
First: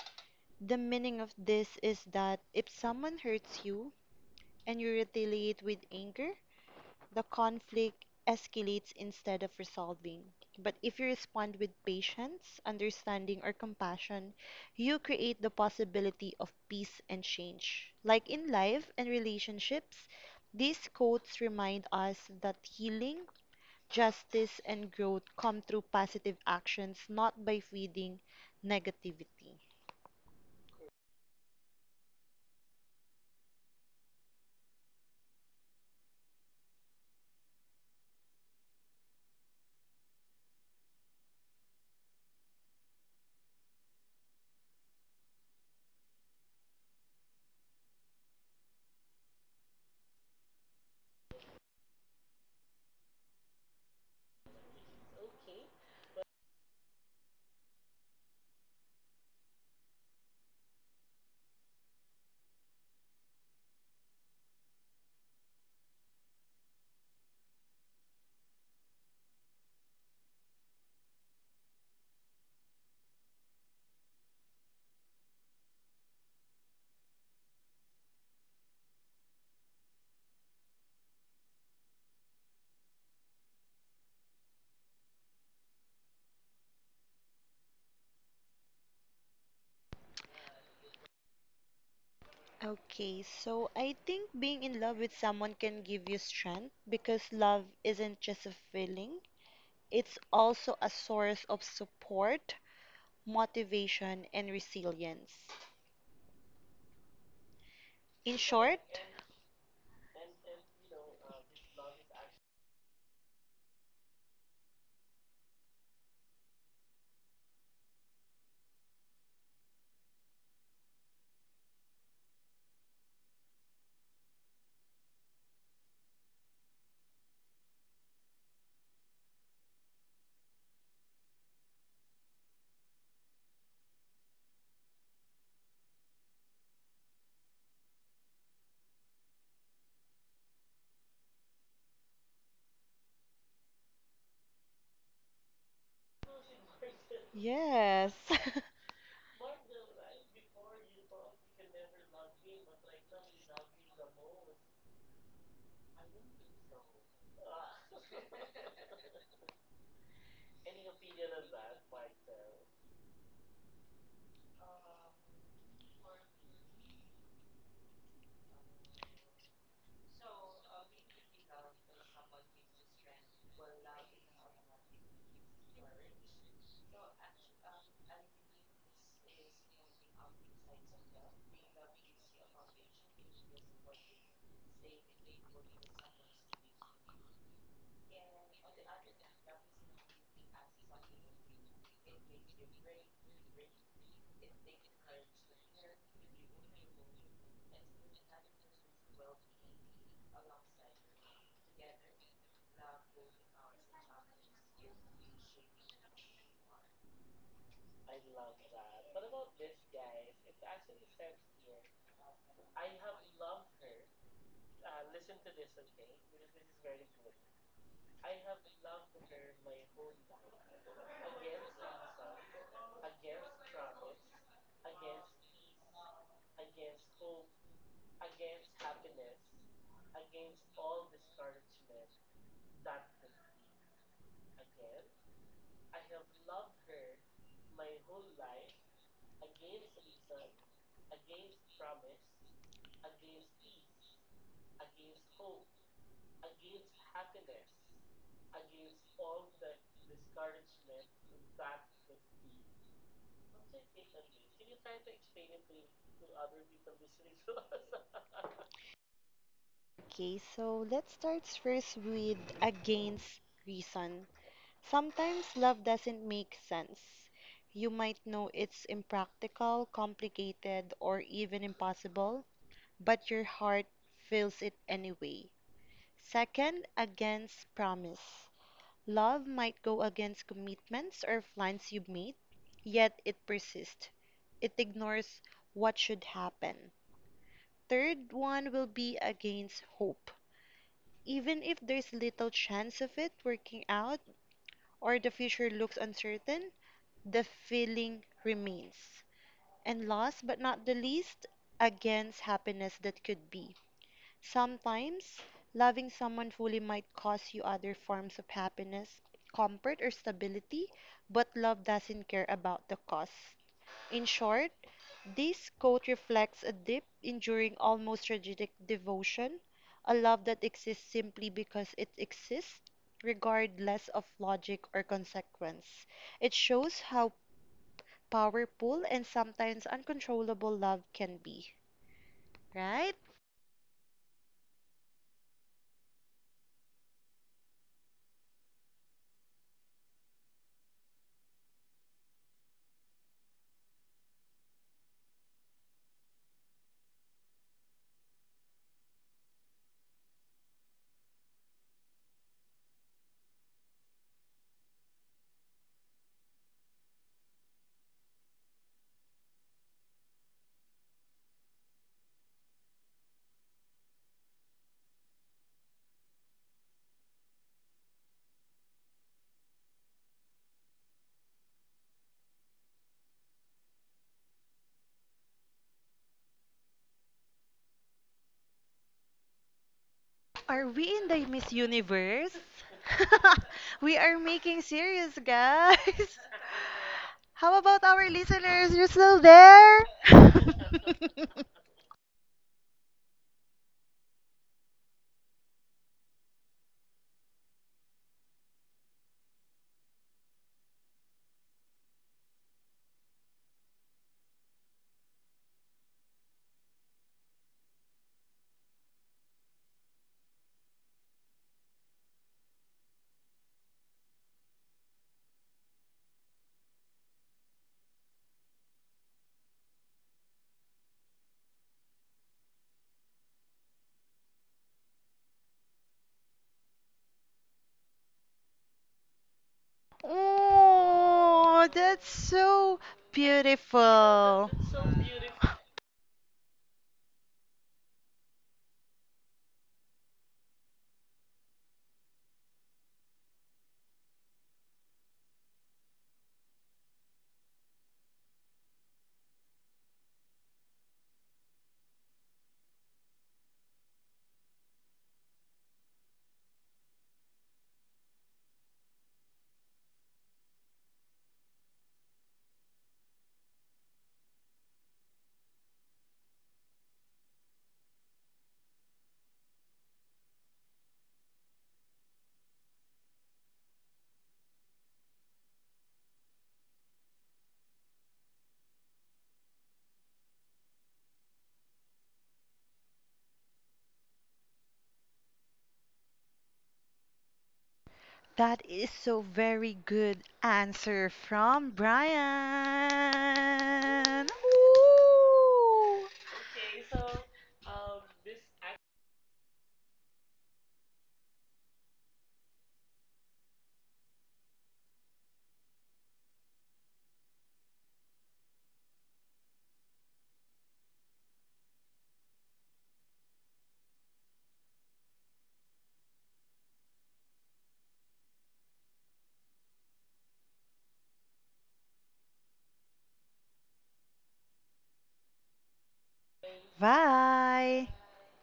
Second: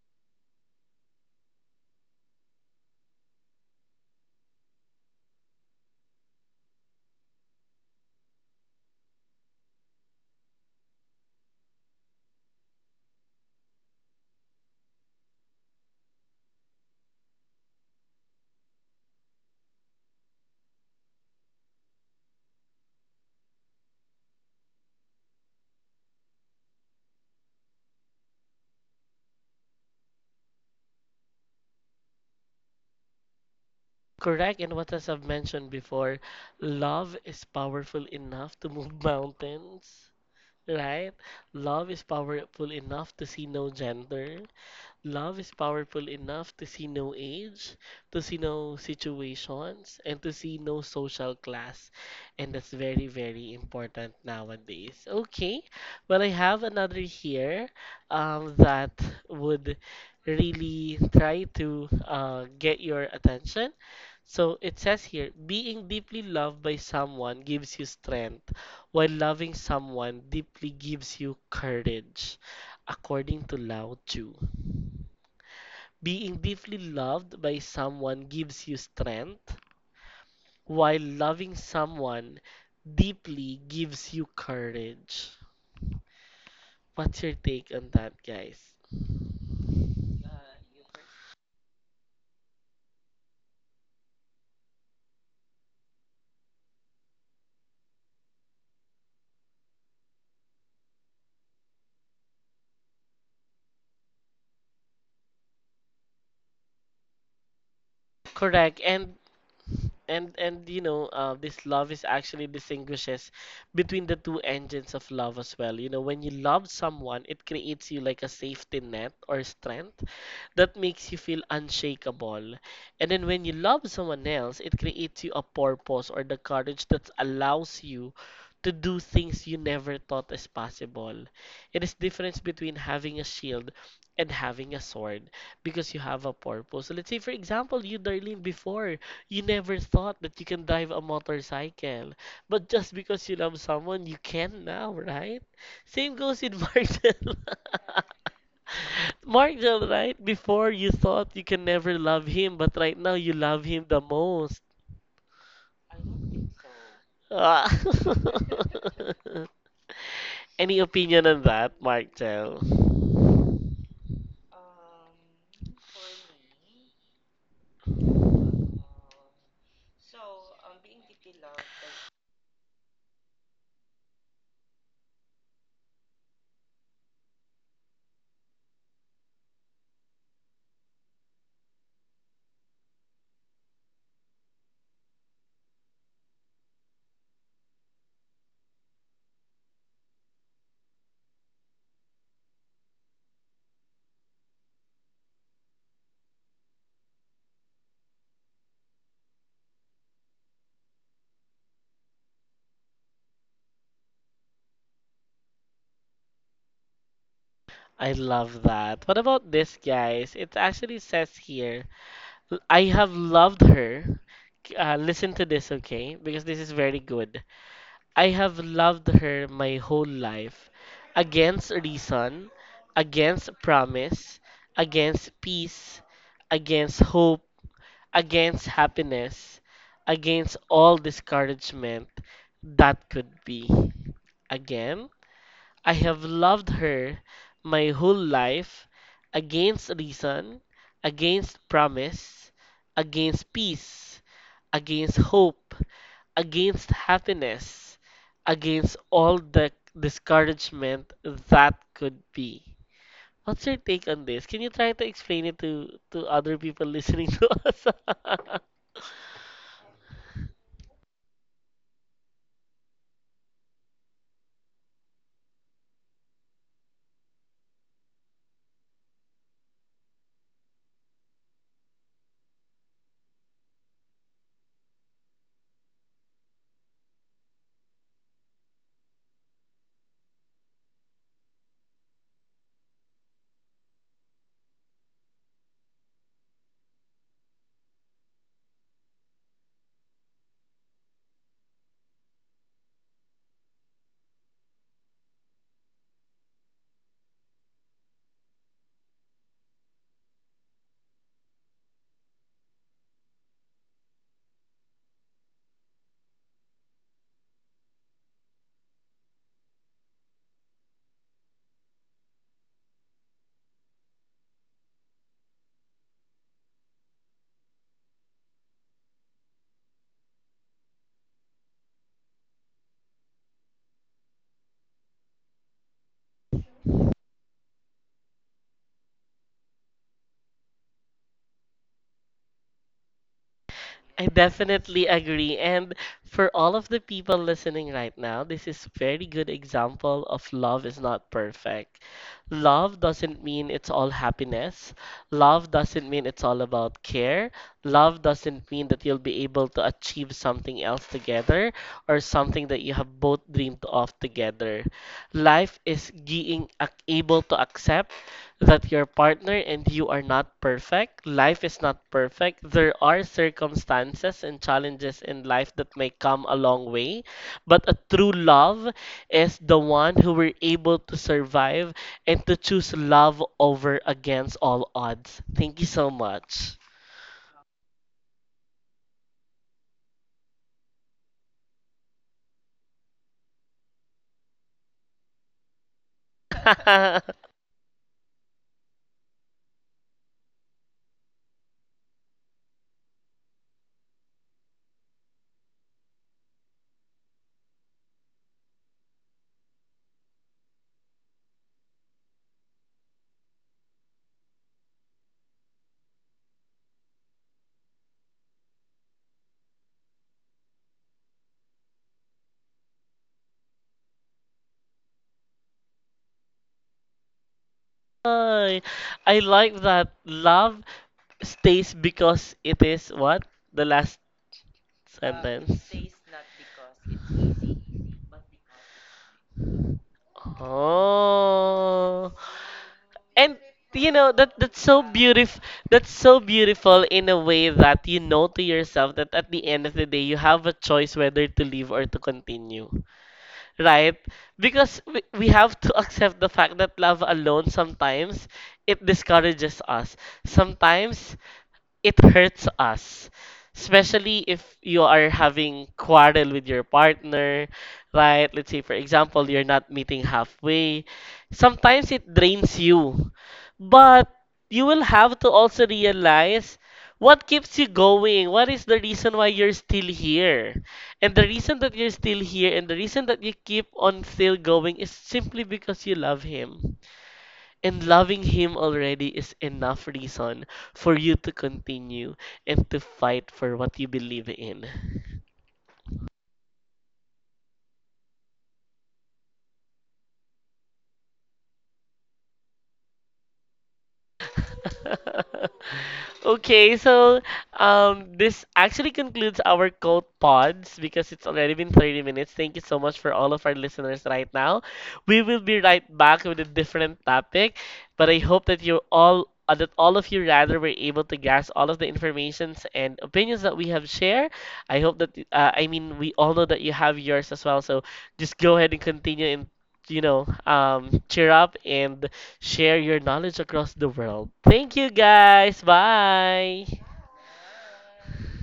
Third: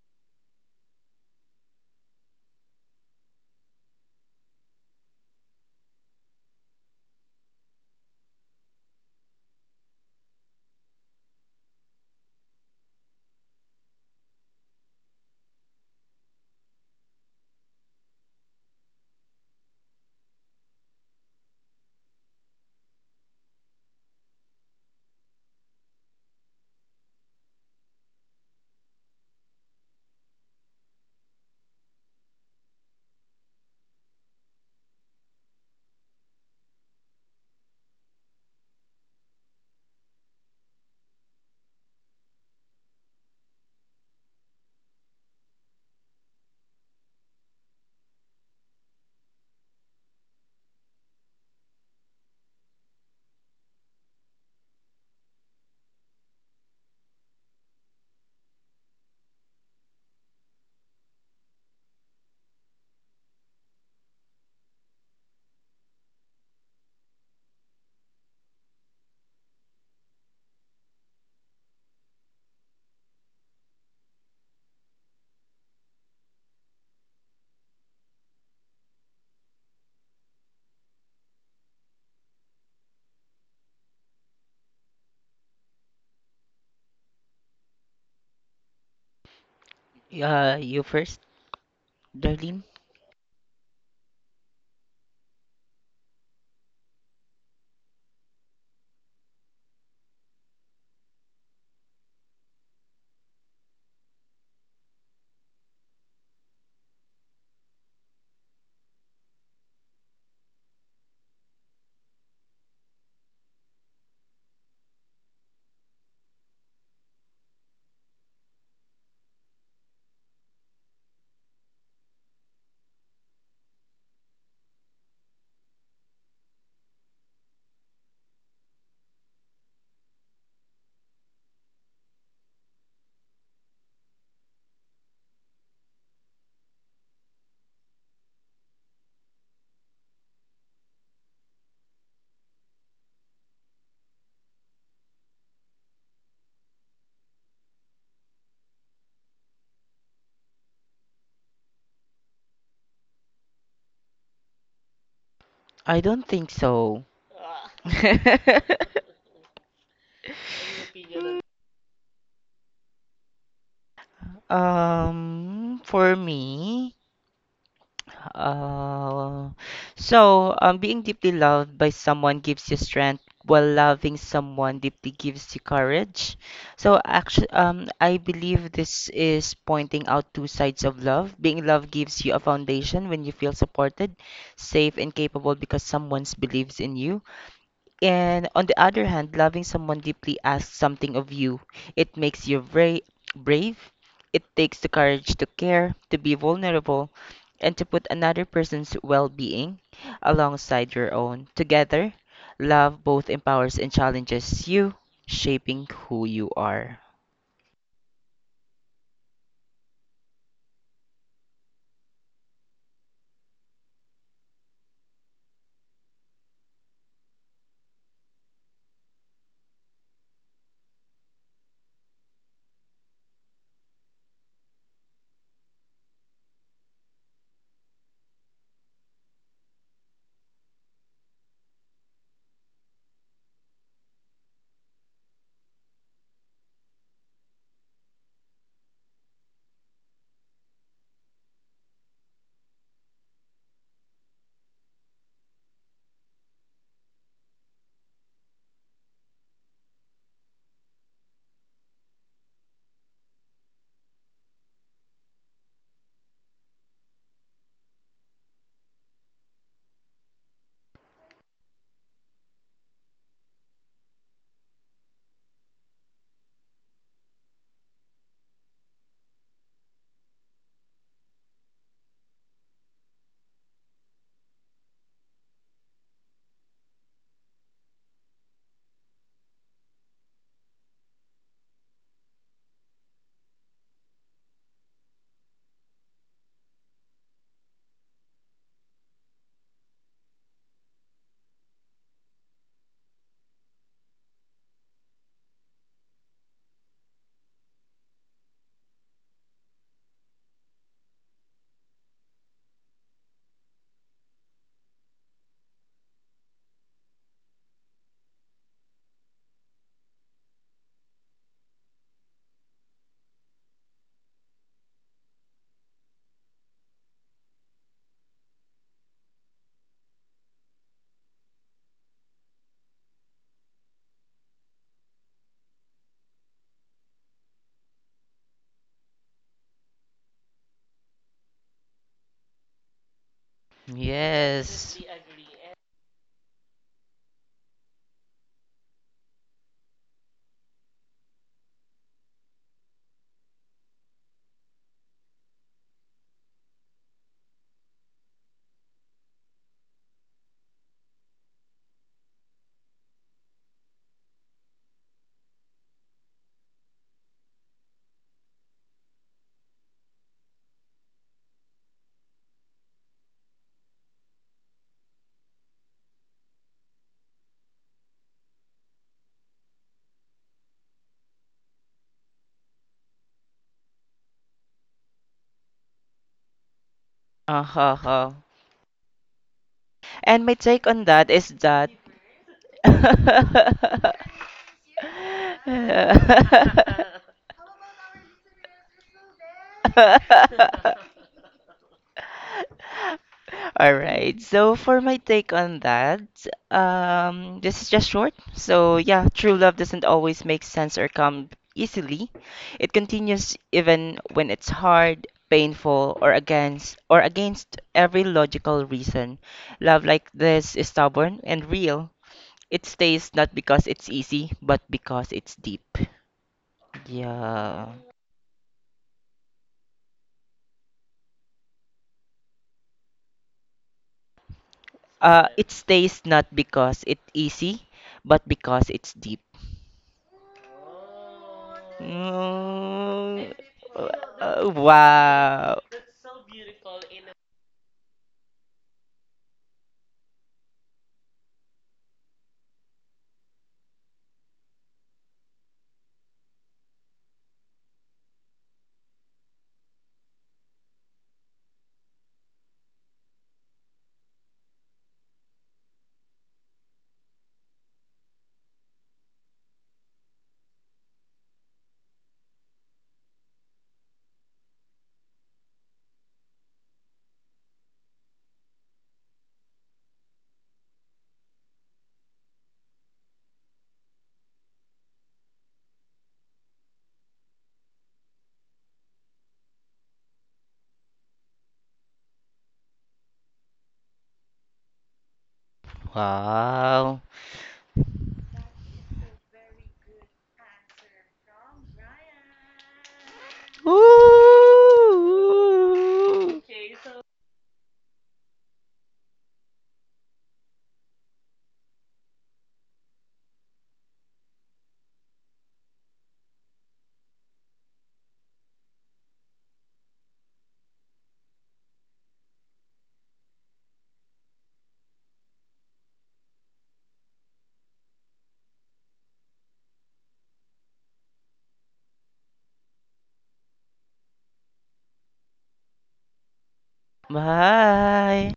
S2: the meaning of this is that if someone hurts you and you retaliate with anger, the conflict escalates instead of resolving. But if you respond with patience, understanding, or compassion, you create the possibility of peace and change. Like in life and relationships, these quotes remind us that healing, justice, and growth come through positive actions, not by feeding negativity.
S1: Correct, and what as I've mentioned before, love is powerful enough to move mountains, right? Love is powerful enough to see no gender, love is powerful enough to see no age, to see no situations, and to see no social class. And that's very, very important nowadays. Okay, well, I have another here that would really try to get your attention. So it says here, being deeply loved by someone gives you strength, while loving someone deeply gives you courage, according to Lao Tzu. Being deeply loved by someone gives you strength, while loving someone deeply gives you courage. What's your take on that, guys?
S3: You first, Darlene.
S2: Okay, so I think being in love with someone can give you strength because love isn't just a feeling, it's also a source of support, motivation, and resilience. In short,
S1: Correct. And you know, this love is actually distinguishes between the two engines of love as well. You know, when you love someone, it creates you like a safety net or strength that makes you feel unshakable. And then when you love someone else, it creates you a purpose or the courage that allows you to do things you never thought is possible. It is difference between having a shield and having a sword because you have a purpose. So let's say for example, you Darlene before, you never thought that you can drive a motorcycle. But just because you love someone, you can now, right? Same goes with Marcel.
S2: yes.
S1: Markel, right? Before you thought you can never love him, but right now you love him the most.
S3: I don't think so.
S1: Ah. Any opinion
S3: on
S1: on that, Markel?
S3: For me, uh, being deeply loved by someone gives you strength, while loving someone deeply gives you courage. So actually, I believe this is pointing out two sides of love. Being loved gives you a foundation when you feel supported, safe, and capable because someone believes in you. And on the other hand, loving someone deeply asks something of you. It makes you very brave. It takes the courage to care, to be vulnerable, and to put another person's well being alongside your own. Together, love both empowers and challenges you, shaping who you are.
S1: I love that. What about this, guys? It actually says here, I have loved her. Listen to this, okay? Because this is very good. I have loved her my whole life. Against reason, against promise, against peace, against hope, against happiness, against all discouragement that could be. Again, I have loved her my whole life against reason, against promise, against peace, against hope, against happiness, against all the discouragement that could be. What's your take on this? Can you try to explain it to other people listening to us?
S2: Okay, so let's start first with against reason. Sometimes love doesn't make sense. You might know it's impractical, complicated, or even impossible, but your heart feels it anyway. Second, against promise. Love might go against commitments or plans you made, yet it persists. It ignores what should happen. Third one will be against hope. Even if there's little chance of it working out or the future looks uncertain, the feeling remains. And last but not the least, against happiness that could be. Sometimes, loving someone fully might cost you other forms of happiness, comfort, or stability, but love doesn't care about the cost. In short, this quote reflects a deep, enduring, almost tragic devotion, a love that exists simply because it exists, regardless of logic or consequence. It shows how powerful and sometimes uncontrollable love can be. Right?
S1: I
S3: Yes.
S1: definitely agree. And for all of the people listening right now, this is very good example of love is not perfect. Love doesn't mean it's all happiness. Love doesn't mean it's all about care. Love doesn't mean that you'll be able to achieve something else together or something that you have both dreamed of together. Life is being able to accept that your partner and you are not perfect. Life is not perfect. There are circumstances and challenges in life that may come a long way, but a true love is the one who were able to survive and to choose love over against all odds. Thank you so much.
S3: Uh huh. And my
S2: Are
S3: take
S2: we
S3: on
S2: in
S3: that
S2: the
S3: is
S2: Miss
S3: that
S2: Universe?
S3: All
S2: We are making serious, guys. How about our listeners? You're still there?
S3: right. So for my take on that, this is just short. So yeah, true love doesn't always make sense or come easily. It continues even when it's hard, painful, or against every logical reason. Love like this is stubborn and real. It stays not because it's easy, but because it's deep. Yeah.
S1: Ay, I like that love stays because it is what? The last
S3: It
S1: sentence.
S3: stays not because it's easy, but because it's deep.
S2: Oh, that's
S1: Oh.
S2: so
S3: Mm,
S1: And
S3: uh,
S1: you know that
S2: beautiful.
S1: that's so beautiful,
S3: wow.
S1: that's so beautiful in a way that you know to yourself that at the end of the day you have a choice whether to leave or to continue. Right? Because we have to accept the fact that love alone sometimes it discourages us. Sometimes it hurts us, especially if you are having quarrel with your partner, right? Let's say for example you're not meeting halfway, sometimes it drains you, but you will have to also realize what keeps you going, what is the reason why you're still here, and the reason that you're still here and the reason that you keep on still going is simply because you love him, and loving Him already is enough reason for you to continue and to fight for what you believe in.
S3: Wow.
S2: That is so very good answer from
S3: Woo!
S2: Brian. Ooh.
S1: Okay, so this actually concludes our code pods because it's already been 30 minutes. Thank you so much for all of our listeners right now. We will be right back with a different topic, but I hope that you all that all of you rather were able to grasp all of the informations and opinions that we have shared. I hope that we all know that you have yours as well. So just go ahead and continue and cheer up and share your knowledge across the world. Thank you guys. Bye.
S2: Bye.
S3: Bye.